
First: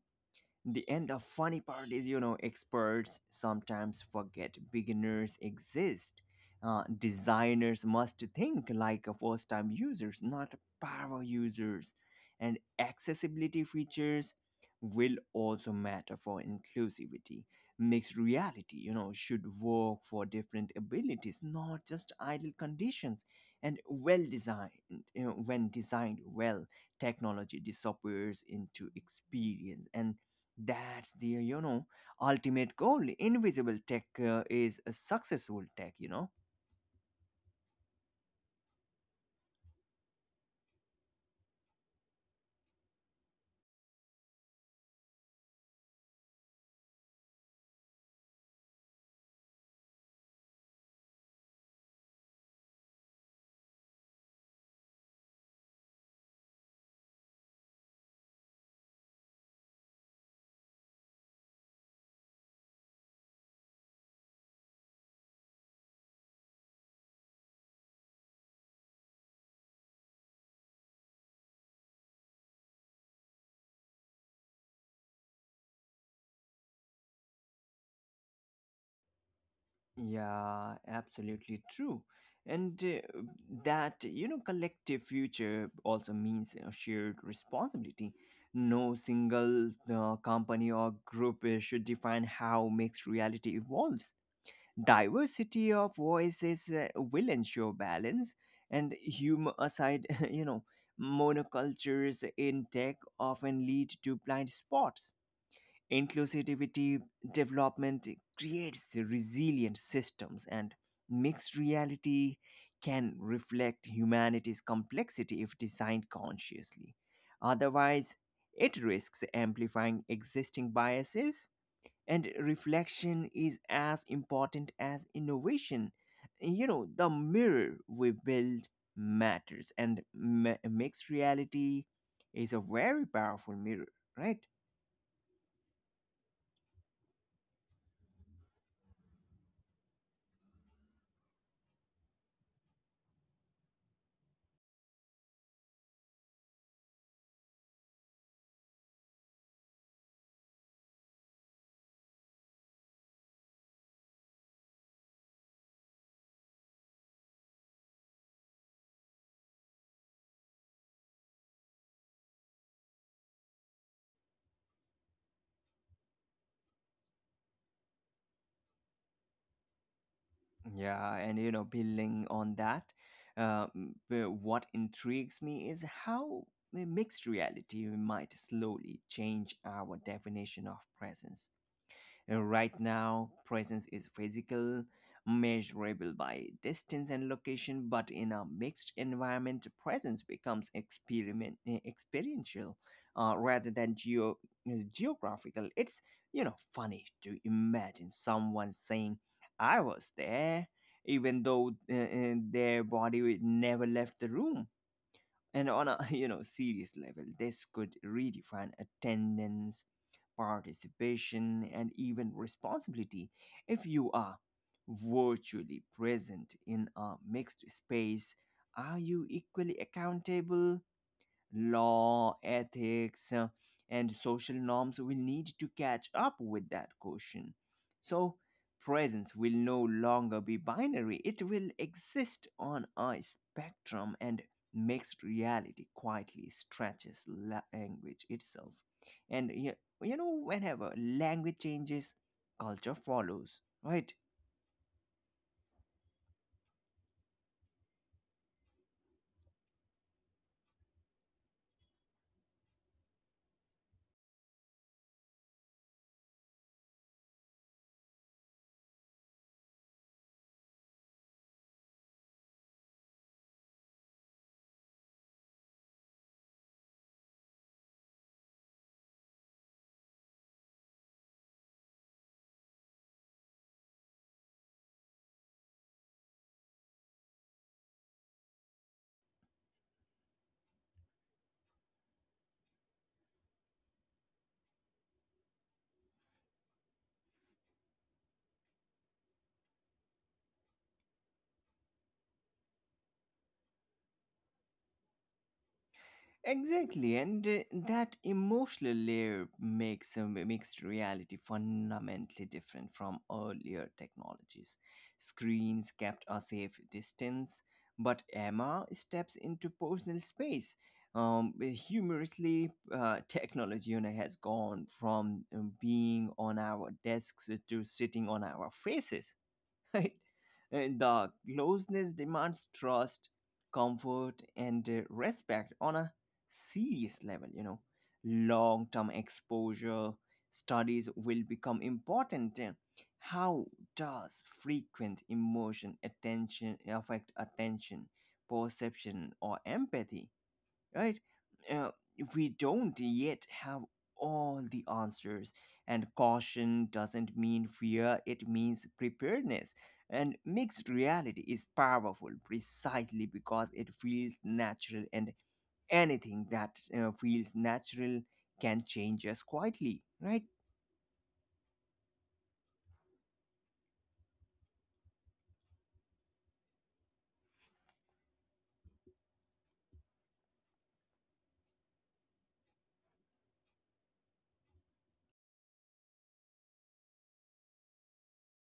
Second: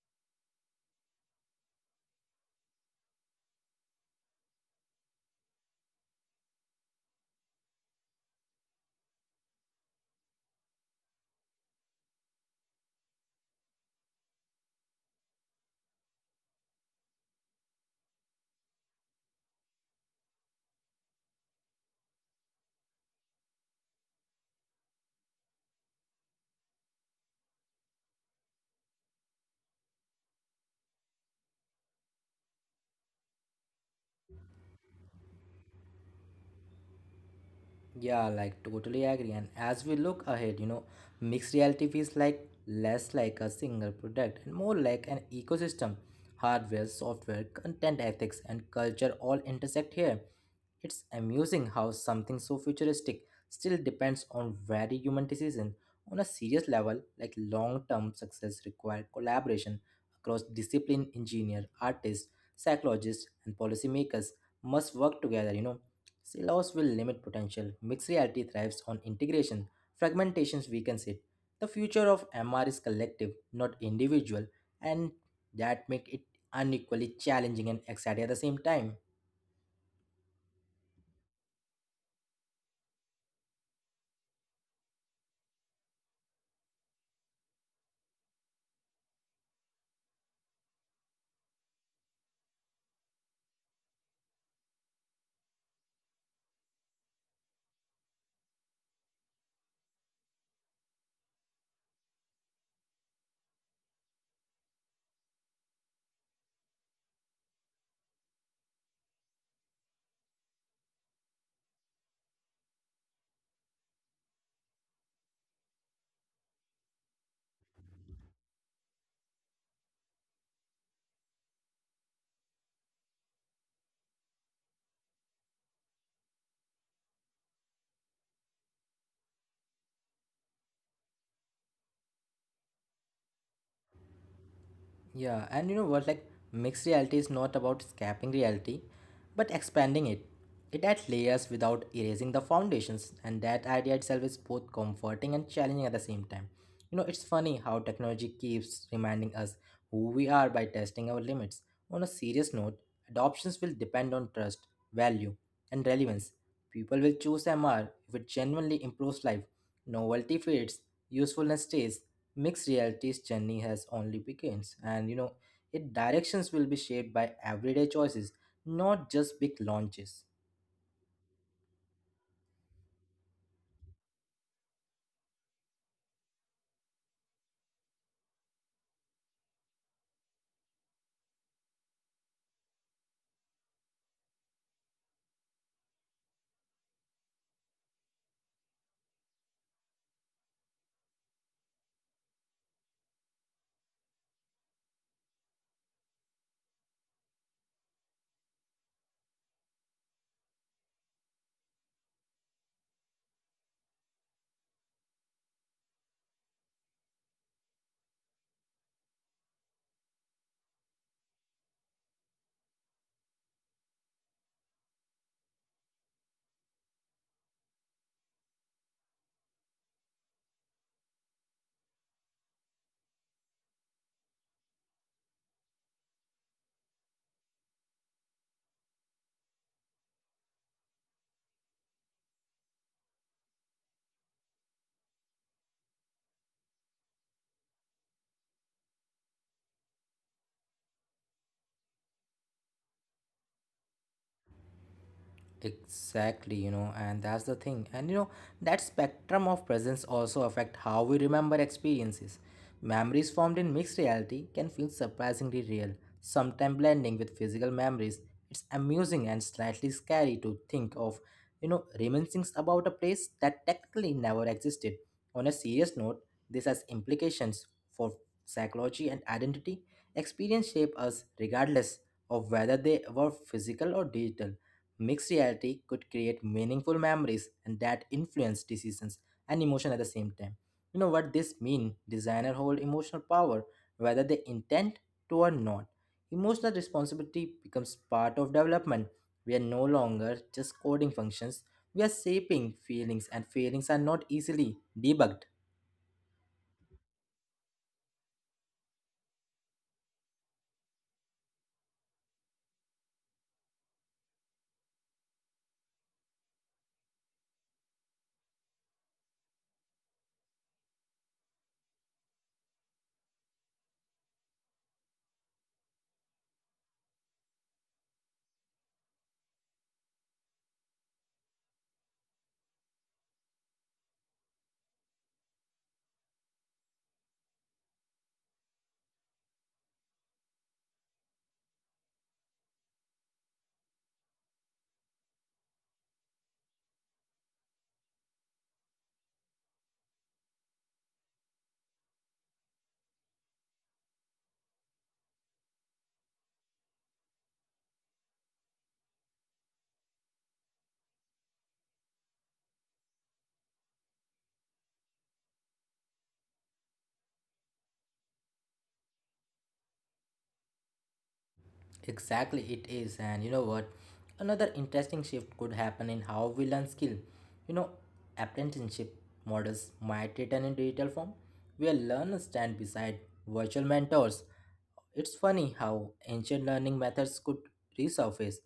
[SPEAKER 2] The and the funny part is, you know, experts sometimes forget beginners exist. Uh, designers must think like a first-time users, not power users. And accessibility features will also matter for inclusivity. Mixed reality, you know, should work for different abilities, not just ideal conditions. And well designed, you know, when designed well, technology disappears into experience, and that's the you know ultimate goal. Invisible tech uh, is a successful tech, you know
[SPEAKER 1] Yeah, like totally agree. And as we look ahead, you know, mixed reality feels like less like a single product and more like an ecosystem. Hardware, software, content ethics, and culture all intersect here. It's amusing how something so futuristic still depends on very human decision. On a serious level, like long-term success requires collaboration across discipline engineer, artists, psychologists, and policymakers must work together, you know. Silos will limit potential. Mixed reality thrives on integration. Fragmentations weakens it. The future of M R is collective, not individual, and that make it unequally challenging and exciting at the same time.
[SPEAKER 2] yeah, absolutely true. And uh, that you know collective future also means uh, shared responsibility. No single uh, company or group uh, should define how mixed reality evolves. Diversity of voices uh, will ensure balance. And humor aside, you know monocultures in tech often lead to blind spots. Inclusivity development creates resilient systems, and mixed reality can reflect humanity's complexity if designed consciously. Otherwise, it risks amplifying existing biases. And reflection is as important as innovation. you know the mirror we build matters, and ma- mixed reality is a very powerful mirror, right?
[SPEAKER 1] Yeah, and you know what? Like, mixed reality is not about escaping reality, but expanding it. It adds layers without erasing the foundations, and that idea itself is both comforting and challenging at the same time. You know, it's funny how technology keeps reminding us who we are by testing our limits. On a serious note, adoptions will depend on trust, value, and relevance. People will choose M R if it genuinely improves life. Novelty fades, usefulness stays. Mixed reality's journey has only begins, and you know, its directions will be shaped by everyday choices, not just big launches.
[SPEAKER 2] Yeah, and you know building on that, uh, m- uh, what intrigues me is how the mixed reality might slowly change our definition of presence. Uh, Right now, presence is physical, measurable by distance and location, but in a mixed environment, presence becomes experiment eh, experiential uh, rather than geo eh, geographical. It's you know funny to imagine someone saying, "I was there," even though uh, uh, their body never left the room. And on a you know serious level, this could redefine attendance, participation, and even responsibility. If you are virtually present in a mixed space, are you equally accountable? Law, ethics, uh, and social norms will need to catch up with that question. So presence will no longer be binary, it will exist on a spectrum, and mixed reality quietly stretches la- language itself. And you, you know, whenever language changes, culture follows, right?
[SPEAKER 1] Exactly, you know, and that's the thing. And you know, that spectrum of presence also affect how we remember experiences. Memories formed in mixed reality can feel surprisingly real, sometimes blending with physical memories. It's amusing and slightly scary to think of, you know, reminiscings about a place that technically never existed. On a serious note, this has implications for psychology and identity. Experience shape us regardless of whether they were physical or digital. Mixed reality could create meaningful memories and that influence decisions and emotion at the same time. You know what this mean? Designer hold emotional power whether they intend to or not. Emotional responsibility becomes part of development. We are no longer just coding functions. We are shaping feelings, and feelings are not easily debugged.
[SPEAKER 2] Exactly, and uh, that emotional layer makes um, mixed reality fundamentally different from earlier technologies. Screens kept a safe distance, but Emma steps into personal space. Um, eh, humorously, uh, technology, you know, has gone from um, being on our desks to sitting on our faces, right? And the closeness demands trust, comfort, and uh, respect on a serious level, you know. Long term exposure studies will become important. Uh, How does frequent emotion attention affect attention, perception, or empathy, right? Uh, we don't yet have all the answers, and caution doesn't mean fear, it means preparedness. And mixed reality is powerful precisely because it feels natural, and anything that uh, feels natural can change us quietly, right?
[SPEAKER 1] Exactly, it is. And you know what? Another interesting shift could happen in how we learn skill. You know, apprenticeship models might return in digital form, where learners stand beside virtual mentors. It's funny how ancient learning methods could resurface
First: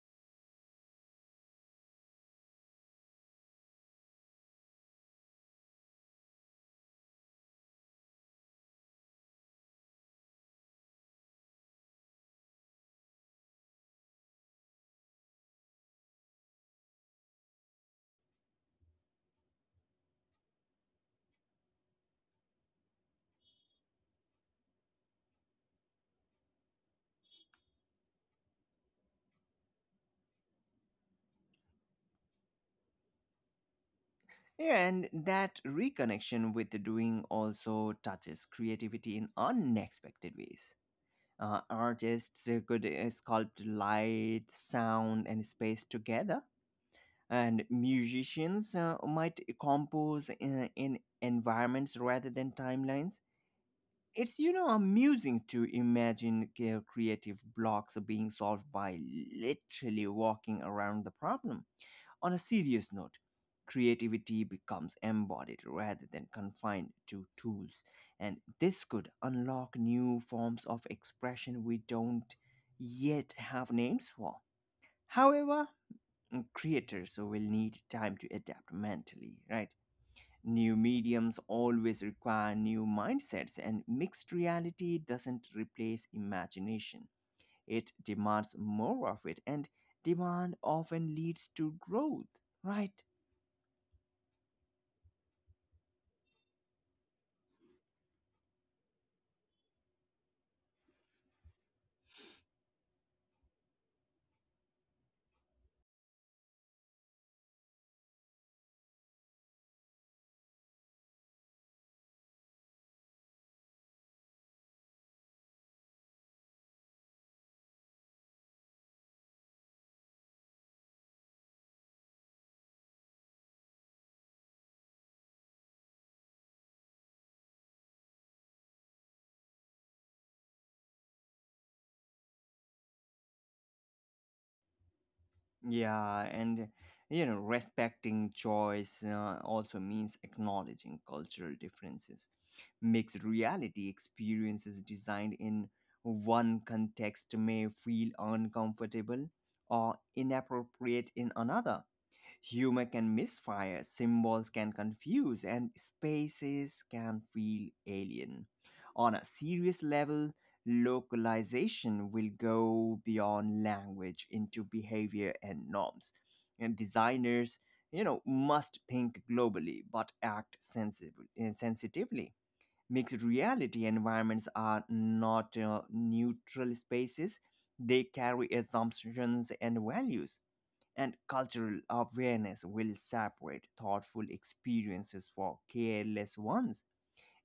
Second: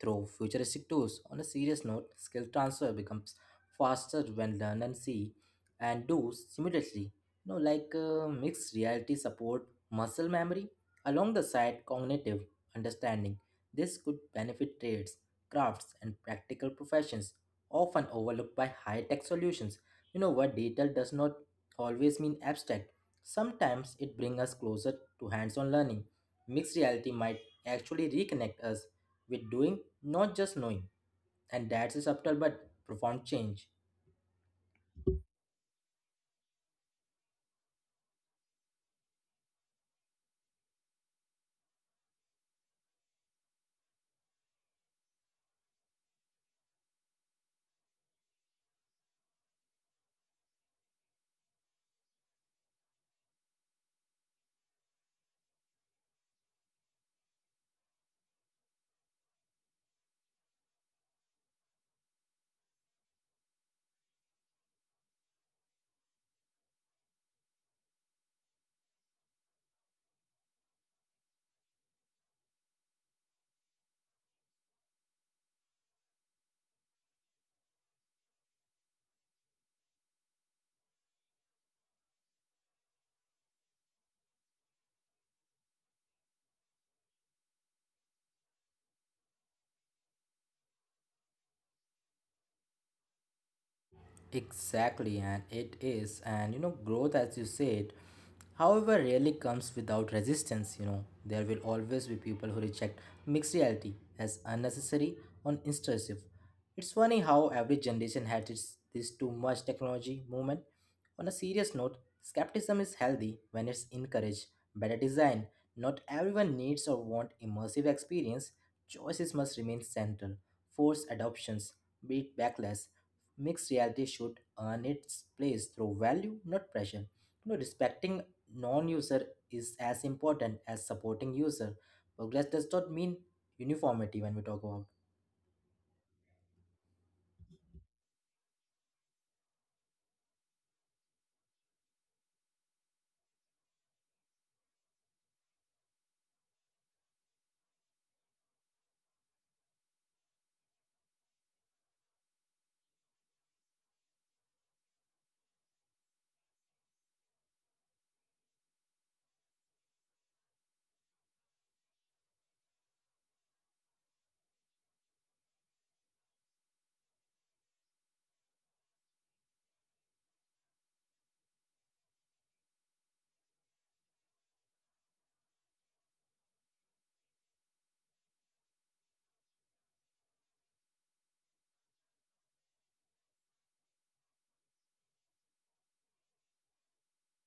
[SPEAKER 1] through futuristic tools. On a serious note, skill transfer becomes faster when learn and see and do simultaneously. You know, like uh, mixed reality support muscle memory along the side cognitive understanding. This could benefit trades, crafts, and practical professions, often overlooked by high tech solutions. You know what? Detail does not always mean abstract. Sometimes it brings us closer to hands on learning. Mixed reality might actually reconnect us with doing, not just knowing. And that's a subtle but profound change.
[SPEAKER 2] Yeah, and that reconnection with the doing also touches creativity in unexpected ways. Uh, artists uh, could uh, sculpt light, sound, and space together, and musicians uh, might compose in, in environments rather than timelines. It's you know amusing to imagine uh, creative blocks being solved by literally walking around the problem. On a serious note, creativity becomes embodied rather than confined to tools, and this could unlock new forms of expression we don't yet have names for. However, mm, creators will need time to adapt mentally, right? New mediums always require new mindsets, and mixed reality doesn't replace imagination. It demands more of it, and demand often leads to growth, right?
[SPEAKER 1] Exactly, and it is. And you know, growth, as you said, however, rarely comes without resistance. You know, there will always be people who reject mixed reality as unnecessary or intrusive. It's funny how every generation had its this too much technology movement. On a serious note, skepticism is healthy when it's encouraged. Better design. Not everyone needs or want immersive experience. Choices must remain central. Force adoptions, be it backlash. Mixed reality should earn its place through value, not pressure. You know, respecting non-user is as important as supporting user. Progress does not mean uniformity when we talk about.
[SPEAKER 2] Yeah, and you know, respecting choice uh, also means acknowledging cultural differences. Mixed reality experiences designed in one context may feel uncomfortable or inappropriate in another. Humor can misfire, symbols can confuse, and spaces can feel alien. On a serious level, localization will go beyond language into behavior and norms. And designers, you know, must think globally but act sensitively. sensitively. Mixed reality environments are not uh, neutral spaces. They carry assumptions and values, and cultural awareness will separate thoughtful experiences for careless ones.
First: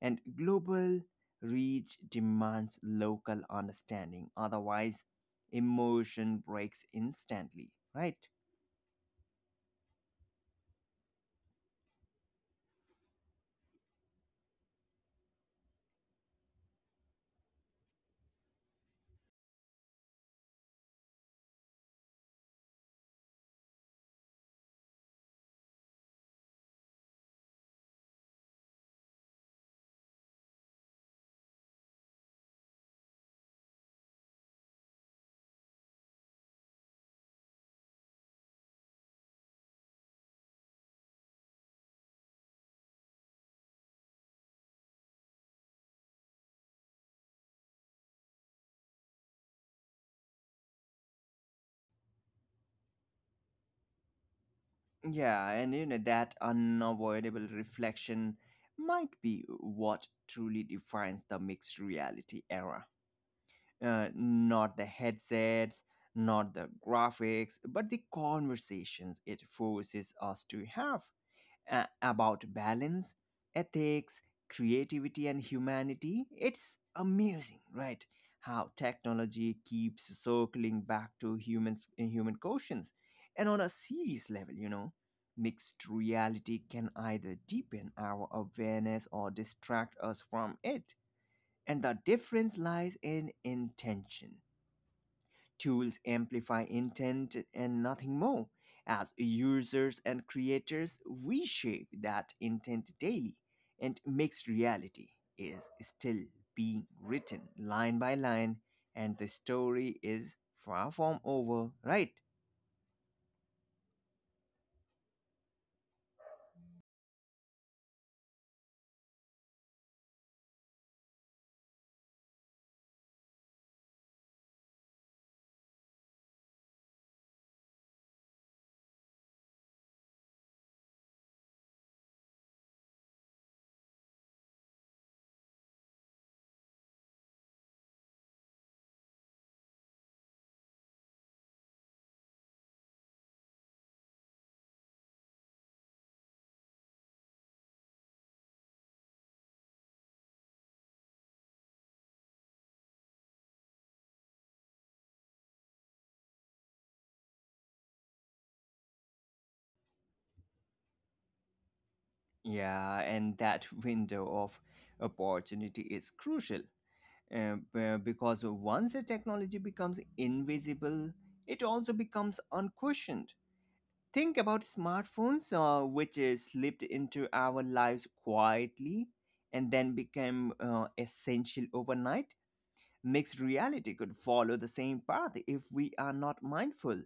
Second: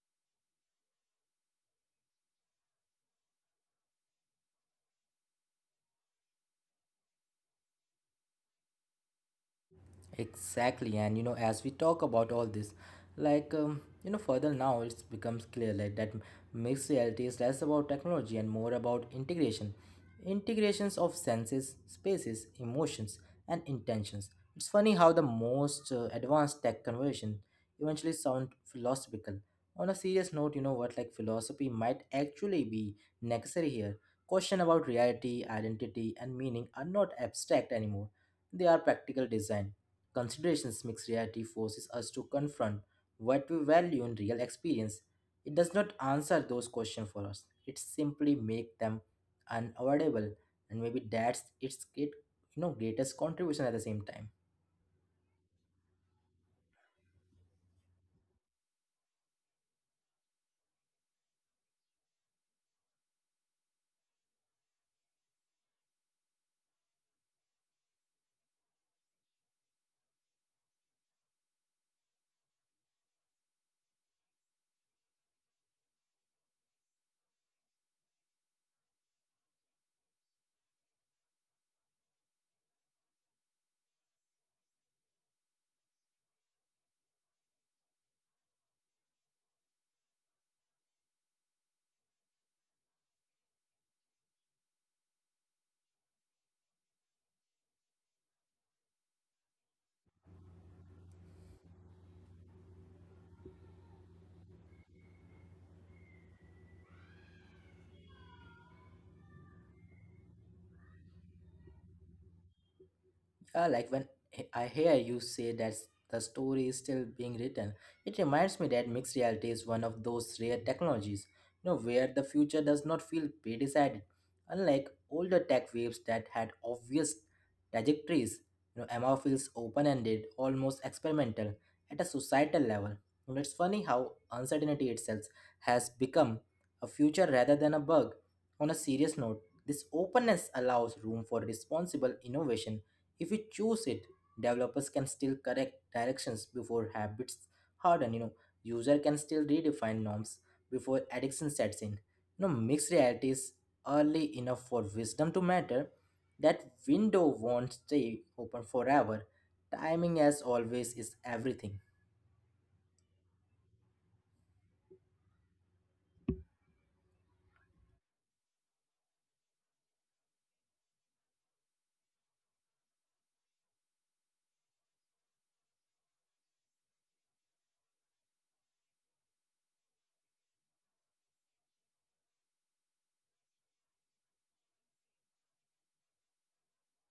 [SPEAKER 2] And global reach demands local understanding, otherwise, emotion breaks instantly, right?
[SPEAKER 1] Exactly, and you know, as we talk about all this, like um, you know, further now it becomes clear like that mixed reality is less about technology and more about integration, integrations of senses, spaces, emotions, and intentions. It's funny how the most uh, advanced tech conversion eventually sound philosophical. On a serious note, you know what, like philosophy might actually be necessary here. Question about reality, identity, and meaning are not abstract anymore. They are practical design considerations. Mixed reality forces us to confront what we value in real experience. It does not answer those questions for us. It simply makes them unavoidable, and maybe that's its great, you know, greatest contribution at the same time.
[SPEAKER 2] Yeah, and you know, that unavoidable reflection might be what truly defines the mixed reality era. Uh, not the headsets, not the graphics, but the conversations it forces us to have uh, about balance, ethics, creativity, and humanity. It's amazing, right? How technology keeps circling back to humans human questions. And on a serious level, you know. Mixed reality can either deepen our awareness or distract us from it, and the difference lies in intention. Tools amplify intent and nothing more. As users and creators, we shape that intent daily, and mixed reality is still being written line by line, and the story is far from over, right?
[SPEAKER 1] Yeah, like when he- I hear you say that the story is still being written, it reminds me that mixed reality is one of those rare technologies, you know, where the future does not feel predecided. Unlike older tech waves that had obvious trajectories, you know, Emma feels open-ended, almost experimental at a societal level. And it's funny how uncertainty itself has become a future rather than a bug. On a serious note, this openness allows room for responsible innovation. If we choose it, developers can still correct directions before habits harden. You know, user can still redefine norms before addiction sets in. You know, mixed realities early enough for wisdom to matter. That window won't stay open forever. Timing, as always, is everything.
[SPEAKER 2] Yeah, and that window of opportunity is crucial, uh, b- because once the technology becomes invisible, it also becomes unquestioned. Think about smartphones, uh, which is slipped into our lives quietly and then became uh, essential overnight. Mixed reality could follow the same path if we are not mindful.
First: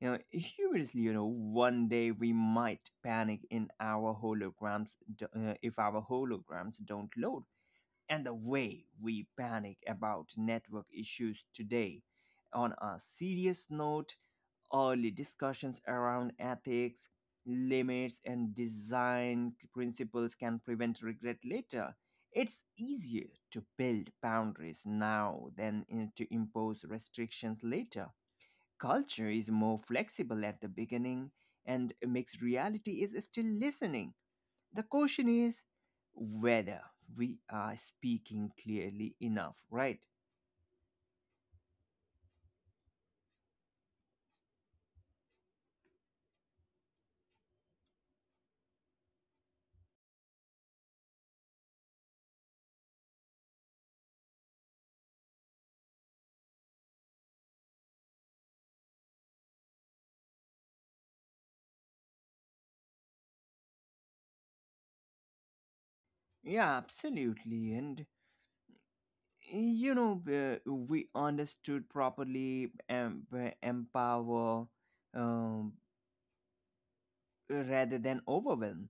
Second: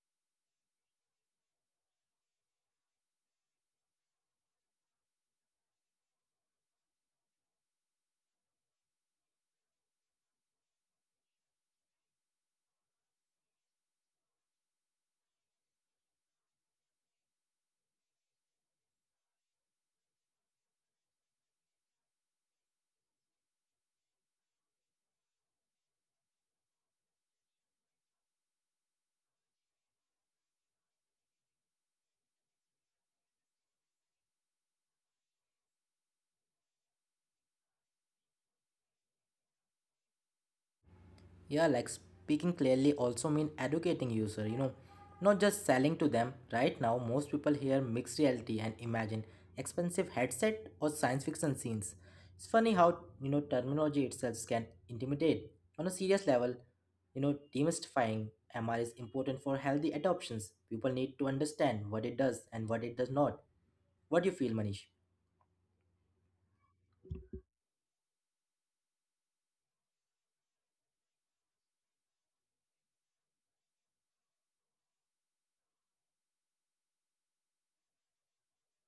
[SPEAKER 2] You know, humorously, you know, one day we might panic in our holograms d- uh, if our holograms don't load. And the way we panic about network issues today, on a serious note, early discussions around ethics, limits, and design principles can prevent regret later. It's easier to build boundaries now than in- to impose restrictions later. Culture is more flexible at the beginning, and mixed reality is still listening. The question is whether we are speaking clearly enough, right?
[SPEAKER 1] Yeah, like speaking clearly also mean educating user, you know, not just selling to them. Right now, most people hear mixed reality and imagine expensive headset or science fiction scenes. It's funny how, you know, terminology itself can intimidate. On a serious level, you know, demystifying M R is important for healthy adoptions. People need to understand what it does and what it does not. What do you feel, Manish?
[SPEAKER 2] Yeah, absolutely. And you know uh, we understood properly, em- empower, um, rather than overwhelm.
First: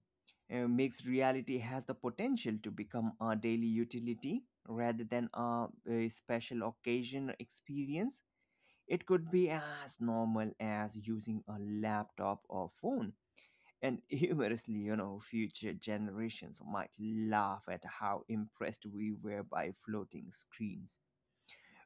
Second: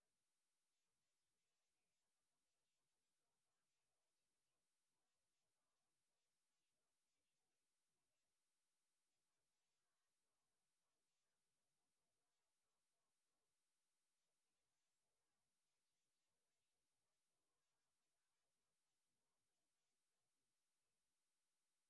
[SPEAKER 2] uh, Mixed reality has the potential to become our daily utility rather than our uh, special occasion experience. It could be as normal as using a laptop or phone. And humorously, you know future generations might laugh at how impressed we were by floating screens.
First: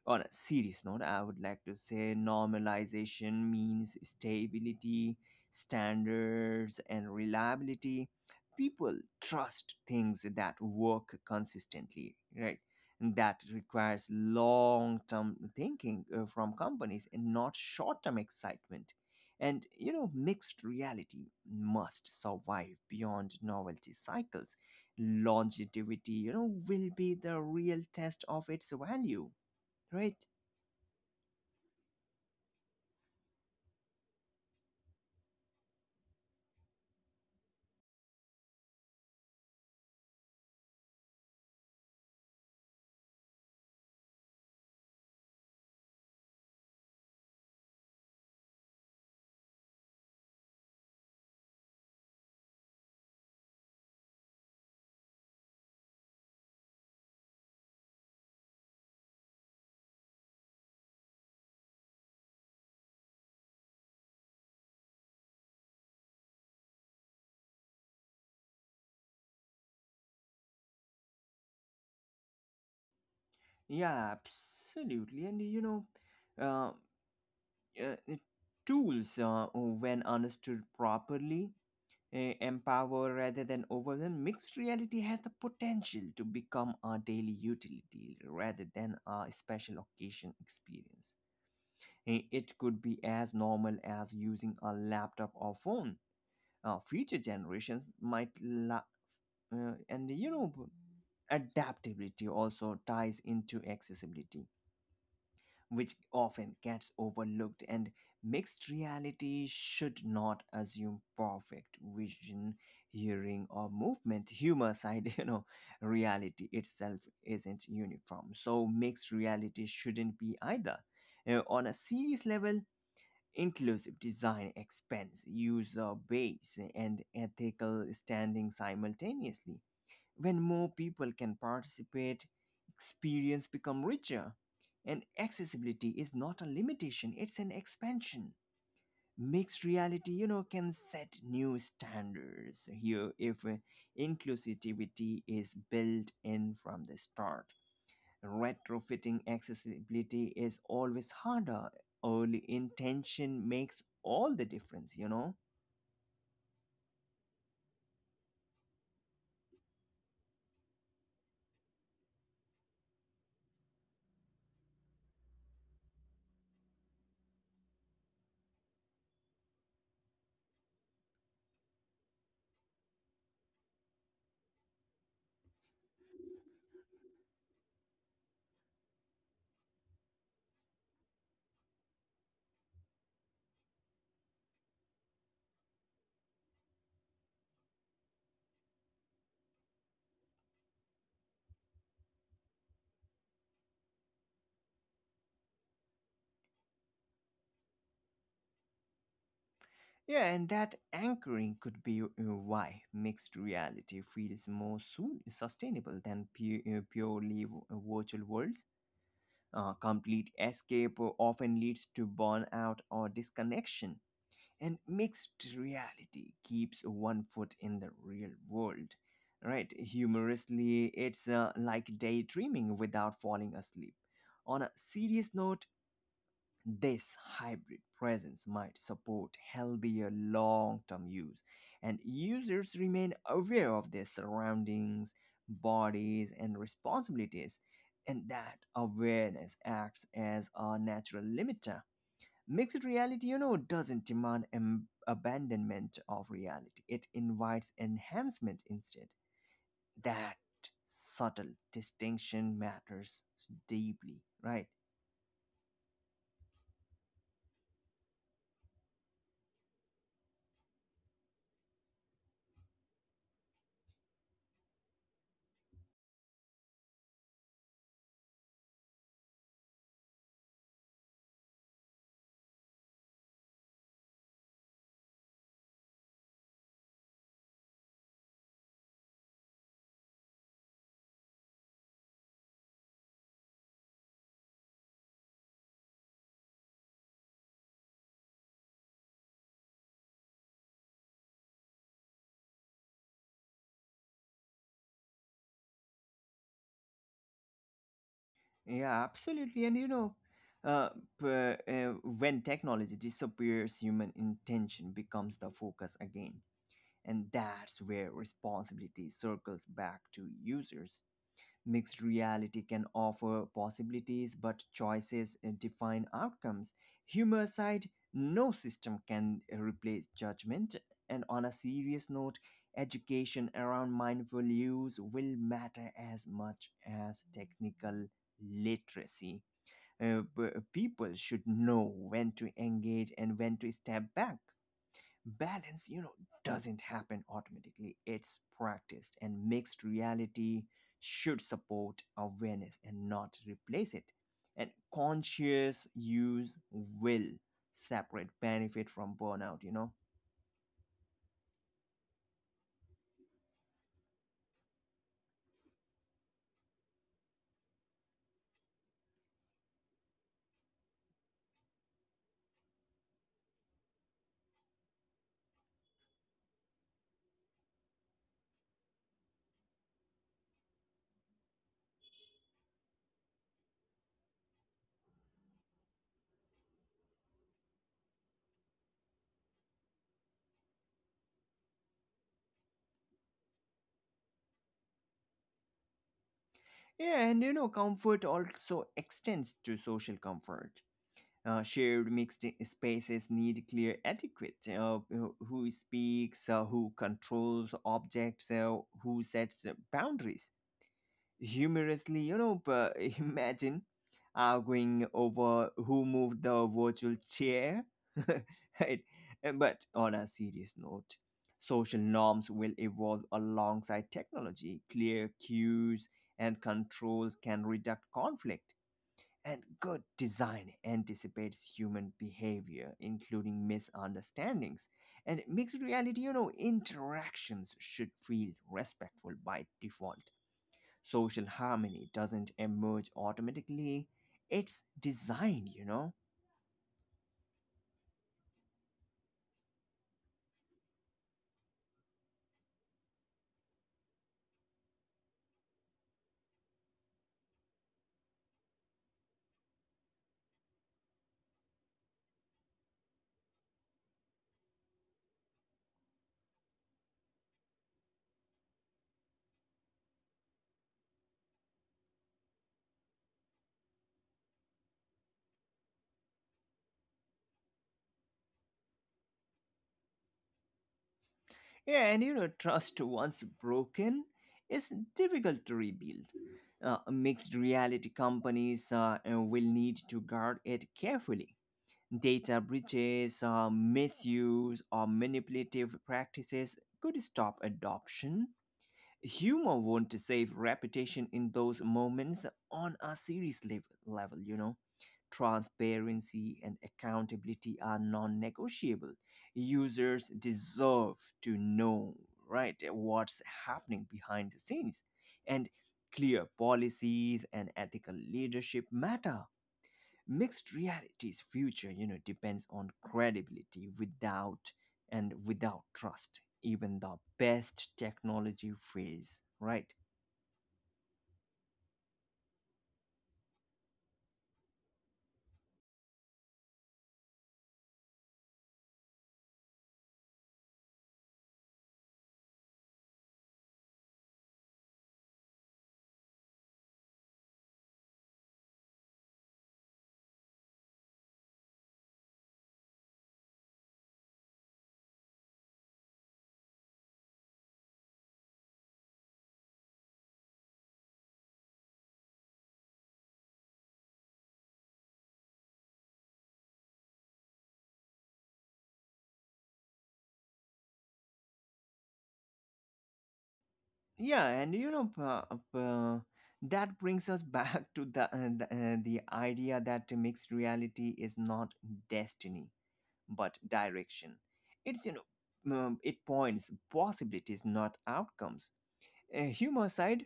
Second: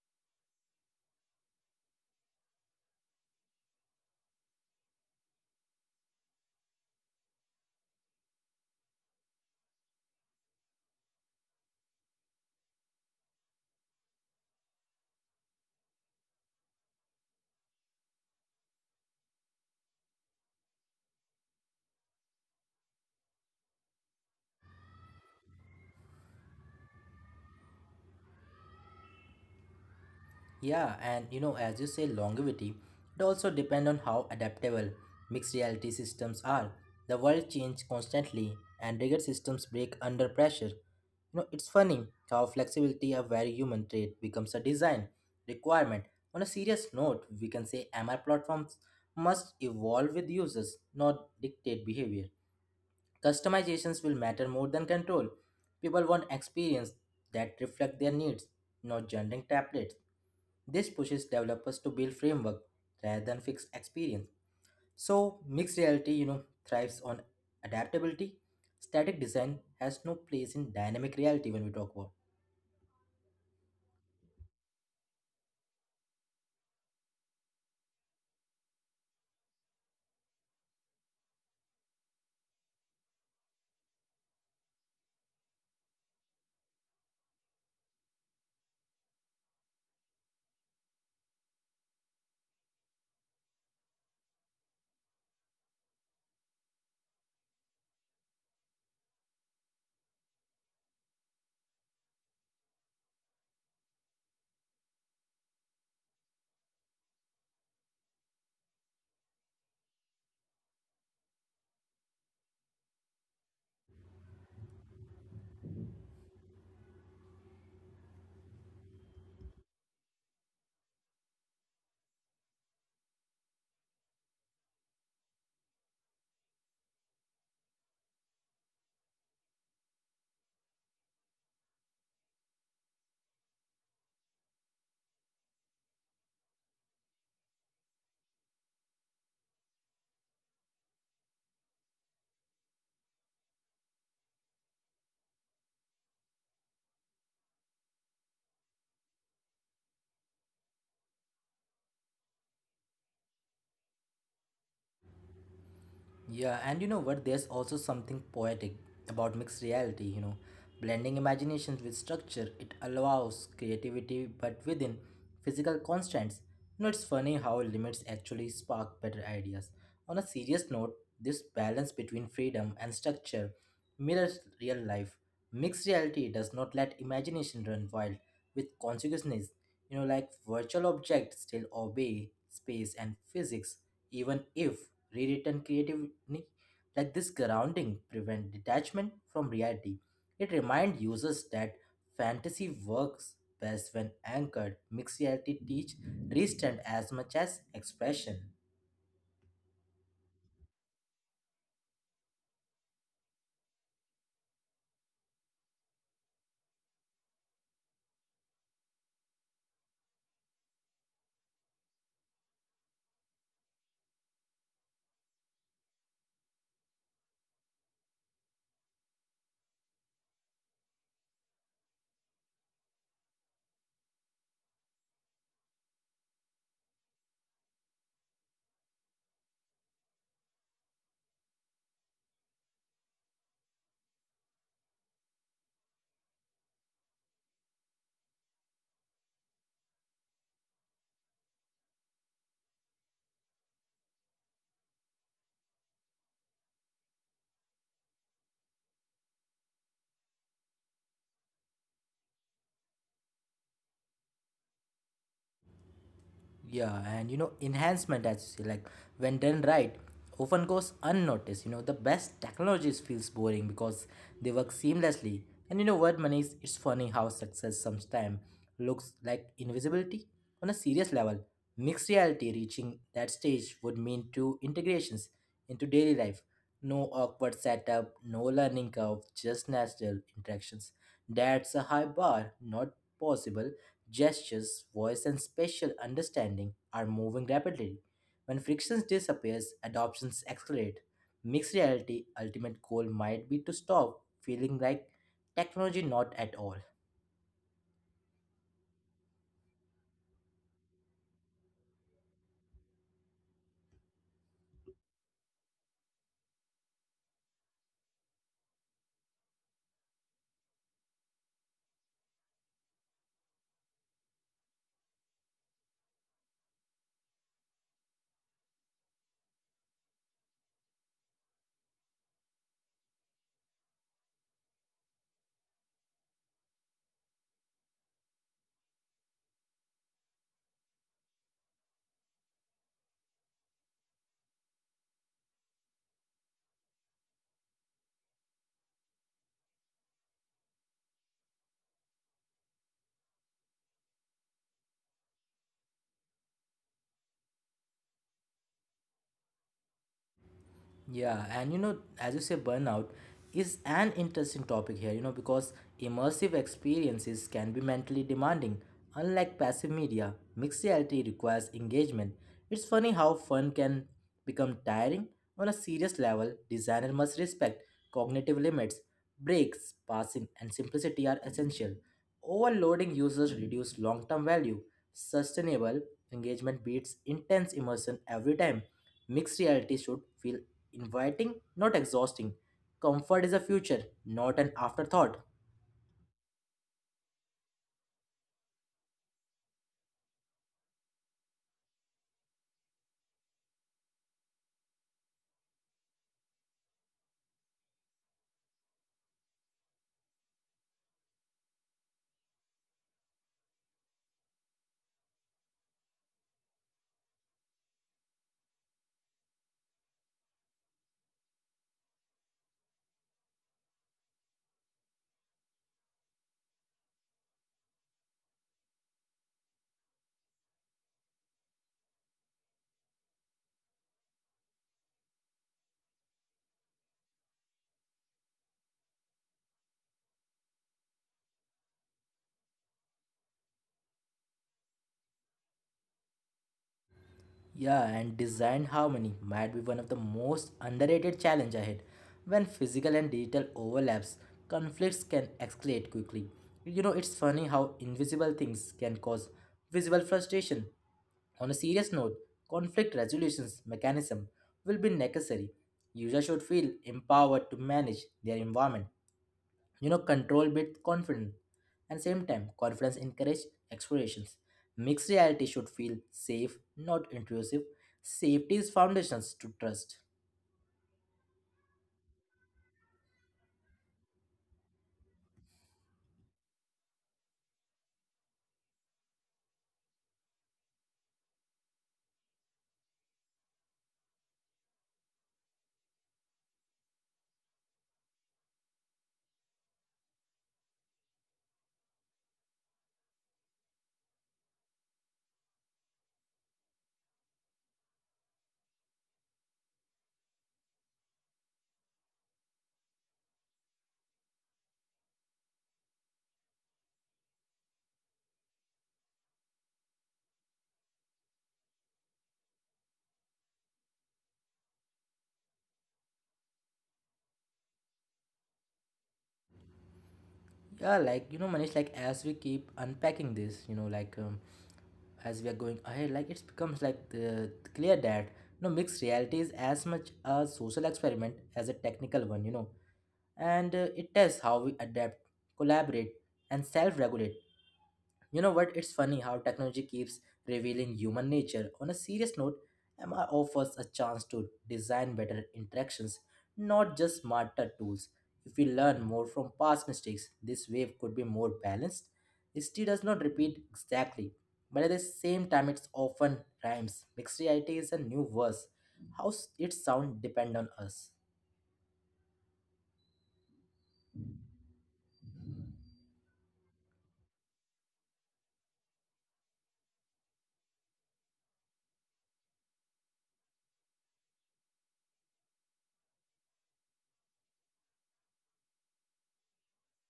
[SPEAKER 2] On a serious note, I would like to say normalization means stability, standards, and reliability. People trust things that work consistently, right? And that requires long term thinking uh, from companies and not short term excitement. And you know, mixed reality must survive beyond novelty cycles. Longevity, you know, will be the real test of its value, right?
[SPEAKER 1] Yeah, and you know, as you say, longevity, it also depends on how adaptable mixed reality systems are. The world changes constantly, and rigid systems break under pressure. You know, it's funny how flexibility, a very human trait, becomes a design requirement. On a serious note, we can say M R platforms must evolve with users, not dictate behavior. Customizations will matter more than control. People want experience that reflect their needs, not generic templates. This pushes developers to build framework rather than fixed experience. So mixed reality, you know, thrives on adaptability. Static design has no place in dynamic reality when we talk about.
[SPEAKER 2] Yeah, absolutely. And you know, uh, uh, Tools, uh, when understood properly, uh, empower rather than overwhelm. Mixed reality has the potential to become a daily utility rather than a special occasion experience. Uh, It could be as normal as using a laptop or phone. Uh, future generations might, la- uh, and you know, Adaptability also ties into accessibility, which often gets overlooked, and mixed reality should not assume perfect vision, hearing, or movement. Humor side, you know, reality itself isn't uniform, so mixed reality shouldn't be either. Uh, on a serious level, inclusive design expense, user base, and ethical standing simultaneously. When more people can participate, experience become richer, and accessibility is not a limitation, it's an expansion. Mixed reality, you know, can set new standards here if uh, inclusivity is built in from the start. Retrofitting accessibility is always harder. Early intention makes all the difference, you know.
[SPEAKER 1] Yeah, and you know what? There's also something poetic about mixed reality, you know, blending imaginations with structure. It allows creativity, but within physical constraints. You know, it's funny how limits actually spark better ideas. On a serious note, this balance between freedom and structure mirrors real life. Mixed reality does not let imagination run wild with consequences. You know, like virtual objects still obey space and physics, even if rewritten creatively. Like this grounding prevent detachment from reality. It reminds users that fantasy works best when anchored. Mixed reality teach restraint as much as expression.
[SPEAKER 2] Yeah, and that anchoring could be uh, why mixed reality feels more su- sustainable than pu- uh, purely v- uh, virtual worlds. Uh, complete escape uh, often leads to burnout or disconnection, and mixed reality keeps one foot in the real world. Right? Humorously, it's uh, like daydreaming without falling asleep. On a serious note, this hybrid presence might support healthier long term use, and users remain aware of their surroundings, bodies, and responsibilities. And that awareness acts as a natural limiter. Mixed reality, you know, doesn't demand am- abandonment of reality, it invites enhancement instead. That subtle distinction matters deeply, right?
[SPEAKER 1] Yeah, and you know, enhancement as you say, like when done right, often goes unnoticed. You know, the best technologies feels boring because they work seamlessly. And you know what, Manish? It's funny how success sometimes looks like invisibility on a serious level. Mixed reality reaching that stage would mean two integrations into daily life. No awkward setup, no learning curve, just natural interactions. That's a high bar, not possible. Gestures, voice, and spatial understanding are moving rapidly. When friction disappears, adoptions accelerate. Mixed reality ultimate goal might be to stop feeling like technology not at all.
[SPEAKER 2] Yeah, absolutely. And you know, uh, p- uh, When technology disappears, human intention becomes the focus again. And that's where responsibility circles back to users. Mixed reality can offer possibilities, but choices uh, define outcomes. Humor aside, no system can uh, replace judgment. And on a serious note, education around mindful use will matter as much as technical literacy. Uh, p- people should know when to engage and when to step back. Balance, you know, doesn't happen automatically, it's practiced, and mixed reality should support awareness and not replace it, and conscious use will separate benefit from burnout, you know.
[SPEAKER 1] Yeah, and you know, as you say, burnout is an interesting topic here, you know, because immersive experiences can be mentally demanding. Unlike passive media, mixed reality requires engagement. It's funny how fun can become tiring. On a serious level, designer must respect cognitive limits. Breaks, passing, and simplicity are essential. Overloading users reduce long term value. Sustainable engagement beats intense immersion every time. Mixed reality should feel inviting, not exhausting. Comfort is a future, not an afterthought.
[SPEAKER 2] Yeah, and you know, comfort also extends to social comfort. Uh, shared mixed spaces need clear etiquette: uh, who speaks, uh, who controls objects, uh, who sets uh, boundaries. Humorously, you know, uh, imagine arguing over who moved the virtual chair. Right? But on a serious note, social norms will evolve alongside technology. Clear cues and controls can reduce conflict. And good design anticipates human behavior, including misunderstandings. And mixed reality, you know, interactions should feel respectful by default. Social harmony doesn't emerge automatically, it's designed, you know.
[SPEAKER 1] Yeah, and design harmony might be one of the most underrated challenge ahead. When physical and digital overlaps, conflicts can escalate quickly. You know, it's funny how invisible things can cause visible frustration. On a serious note, conflict resolutions mechanism will be necessary. Users should feel empowered to manage their environment, you know, control with confidence. And same time, confidence encourages explorations. Mixed reality should feel safe, not intrusive. Safety is foundations to trust.
[SPEAKER 2] Yeah, and you know, trust once broken is difficult to rebuild. Uh, mixed reality companies uh, uh, will need to guard it carefully. Data breaches, uh, misuse, or manipulative practices could stop adoption. Humor won't save reputation in those moments. On a serious lev- level, you know. Transparency and accountability are non negotiable. Users deserve to know, right, what's happening behind the scenes. And clear policies and ethical leadership matter. Mixed reality's future, you know, depends on credibility, without and without trust. Even the best technology fails, right?
[SPEAKER 1] Yeah, like, you know, Manish, like as we keep unpacking this, you know, like um, as we are going ahead, like it becomes like the, clear that, you know, mixed reality is as much a social experiment as a technical one, you know. And uh, it tests how we adapt, collaborate, and self-regulate. You know what? It's funny how technology keeps revealing human nature. On a serious note, M R offers a chance to design better interactions, not just smarter tools. If we learn more from past mistakes, this wave could be more balanced. History does not repeat exactly, but at the same time, it's often rhymes. Mixed reality is a new verse. How s- it sound depend on us.
[SPEAKER 2] Yeah, and you know, uh, uh, that brings us back to the uh, the, uh, the idea that mixed reality is not destiny but direction. It's, you know, um, it points possibilities, not outcomes. Uh, humor aside,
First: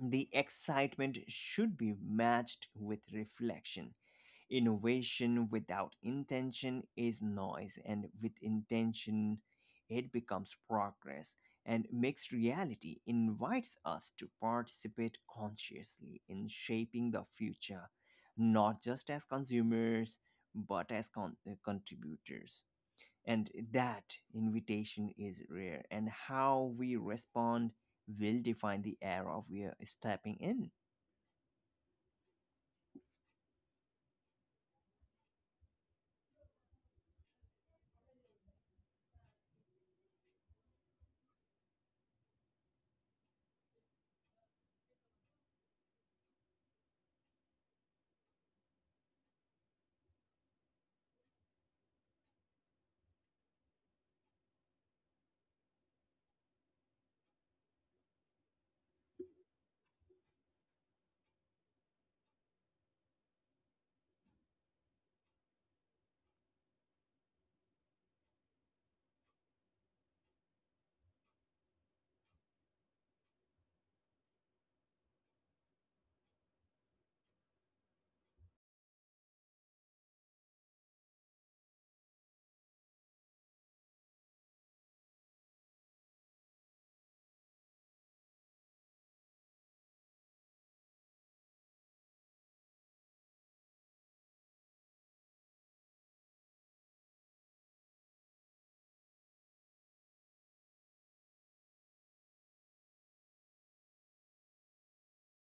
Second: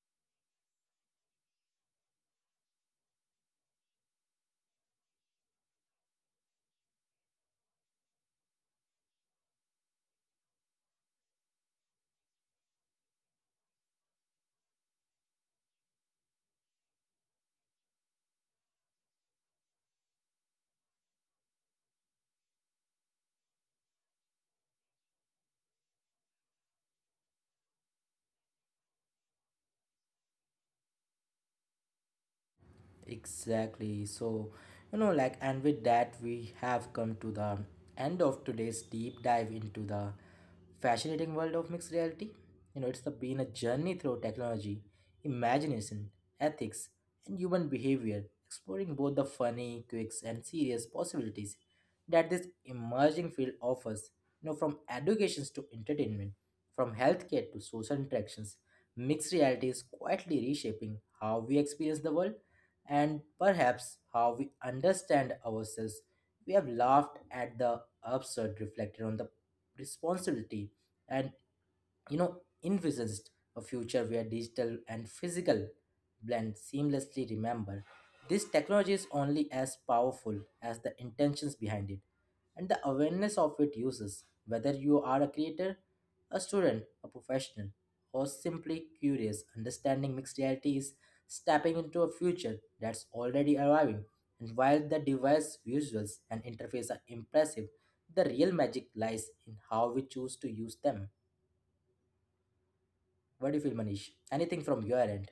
[SPEAKER 2] the excitement should be matched with reflection. Innovation without intention is noise, and with intention, it becomes progress. And mixed reality invites us to participate consciously in shaping the future, not just as consumers, but as con- contributors. And that invitation is rare, and how we respond will define the era we are stepping in.
[SPEAKER 1] Exactly. So, you know, like, and with that, we have come to the end of today's deep dive into the fascinating world of mixed reality. You know, it's the, been a journey through technology, imagination, ethics, and human behavior, exploring both the funny quirks and serious possibilities that this emerging field offers. You know, from educations to entertainment, from healthcare to social interactions, mixed reality is quietly reshaping how we experience the world and perhaps how we understand ourselves. We have laughed at the absurd, reflected on the responsibility, and, you know, envisaged a future where digital and physical blend seamlessly. Remember, this technology is only as powerful as the intentions behind it and the awareness of it uses. Whether you are a creator, a student, a professional, or simply curious, understanding mixed reality is stepping into a future that's already arriving. And while the device visuals and interface are impressive, the real magic lies in how we choose to use them. What do you feel, Manish? Anything from your end?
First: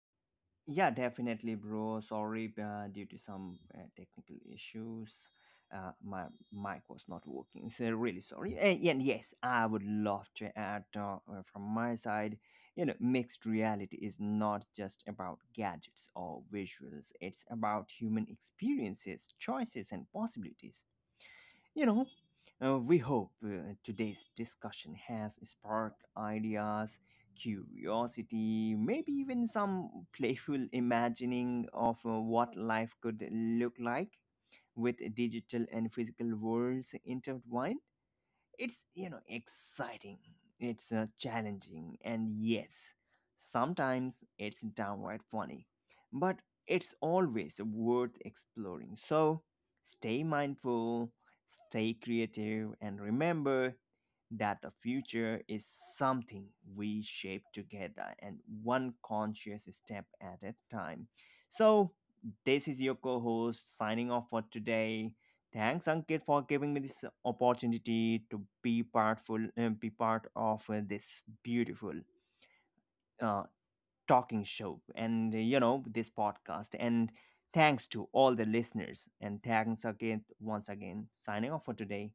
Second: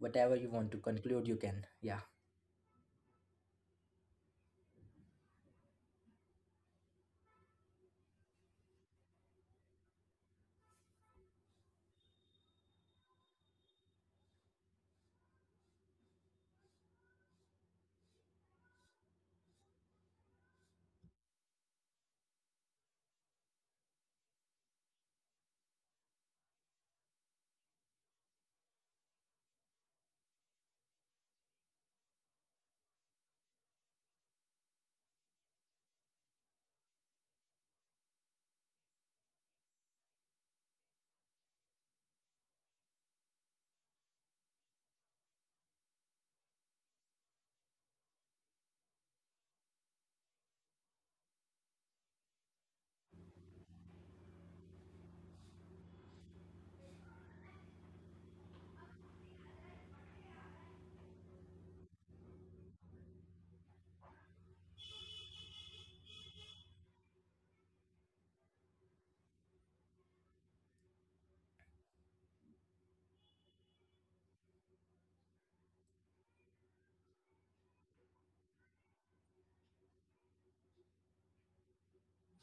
[SPEAKER 1] Whatever you want to
[SPEAKER 2] Yeah,
[SPEAKER 1] conclude, you
[SPEAKER 2] definitely,
[SPEAKER 1] can.
[SPEAKER 2] bro.
[SPEAKER 1] Yeah.
[SPEAKER 2] Sorry, uh, due to some uh, technical issues, uh, my mic was not working. So really sorry. And, and yes, I would love to add uh, uh, from my side. You know, mixed reality is not just about gadgets or visuals. It's about human experiences, choices, and possibilities, you know, uh, we hope uh, today's discussion has sparked ideas, curiosity, maybe even some playful imagining of uh, what life could look like with digital and physical worlds intertwined. It's, you know, exciting, it's uh, challenging, and yes, sometimes it's downright funny, but it's always worth exploring. So stay mindful, stay creative, and remember that the future is something we shape together, and one conscious step at a time. So, this is your co host signing off for today. Thanks, Ankit, for giving me this opportunity to be partful, uh, be part of uh, this beautiful uh, talking show, and uh, you know, this podcast. And thanks to all the listeners, and thanks again, once again signing off for today.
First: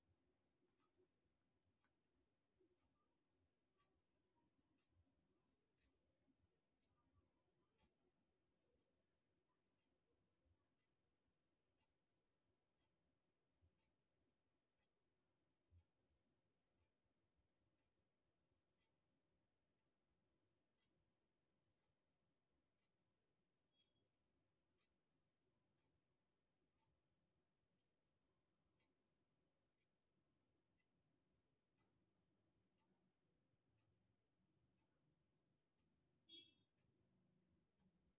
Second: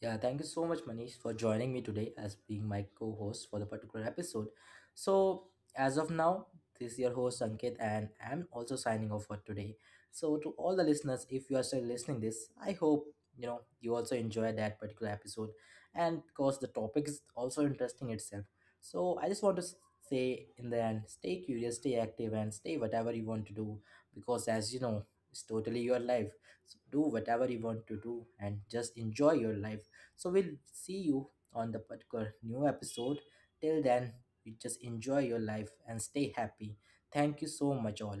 [SPEAKER 1] Yeah, thank you so much, Manish, for joining me today as being my co host for the particular episode. So, as of now, this is your host, Ankit, and I'm also signing off for today. So, to all the listeners, if you are still listening this, I hope you know you also enjoy that particular episode. And because the topic is also interesting itself, so i just want to s- say in the end, stay curious, stay active, and stay whatever you want to do, because as you know, it's totally your life. So do whatever you want to do and just enjoy your life. So we'll see you on the particular new episode. Till then, you just enjoy your life and stay happy. Thank you so much, all.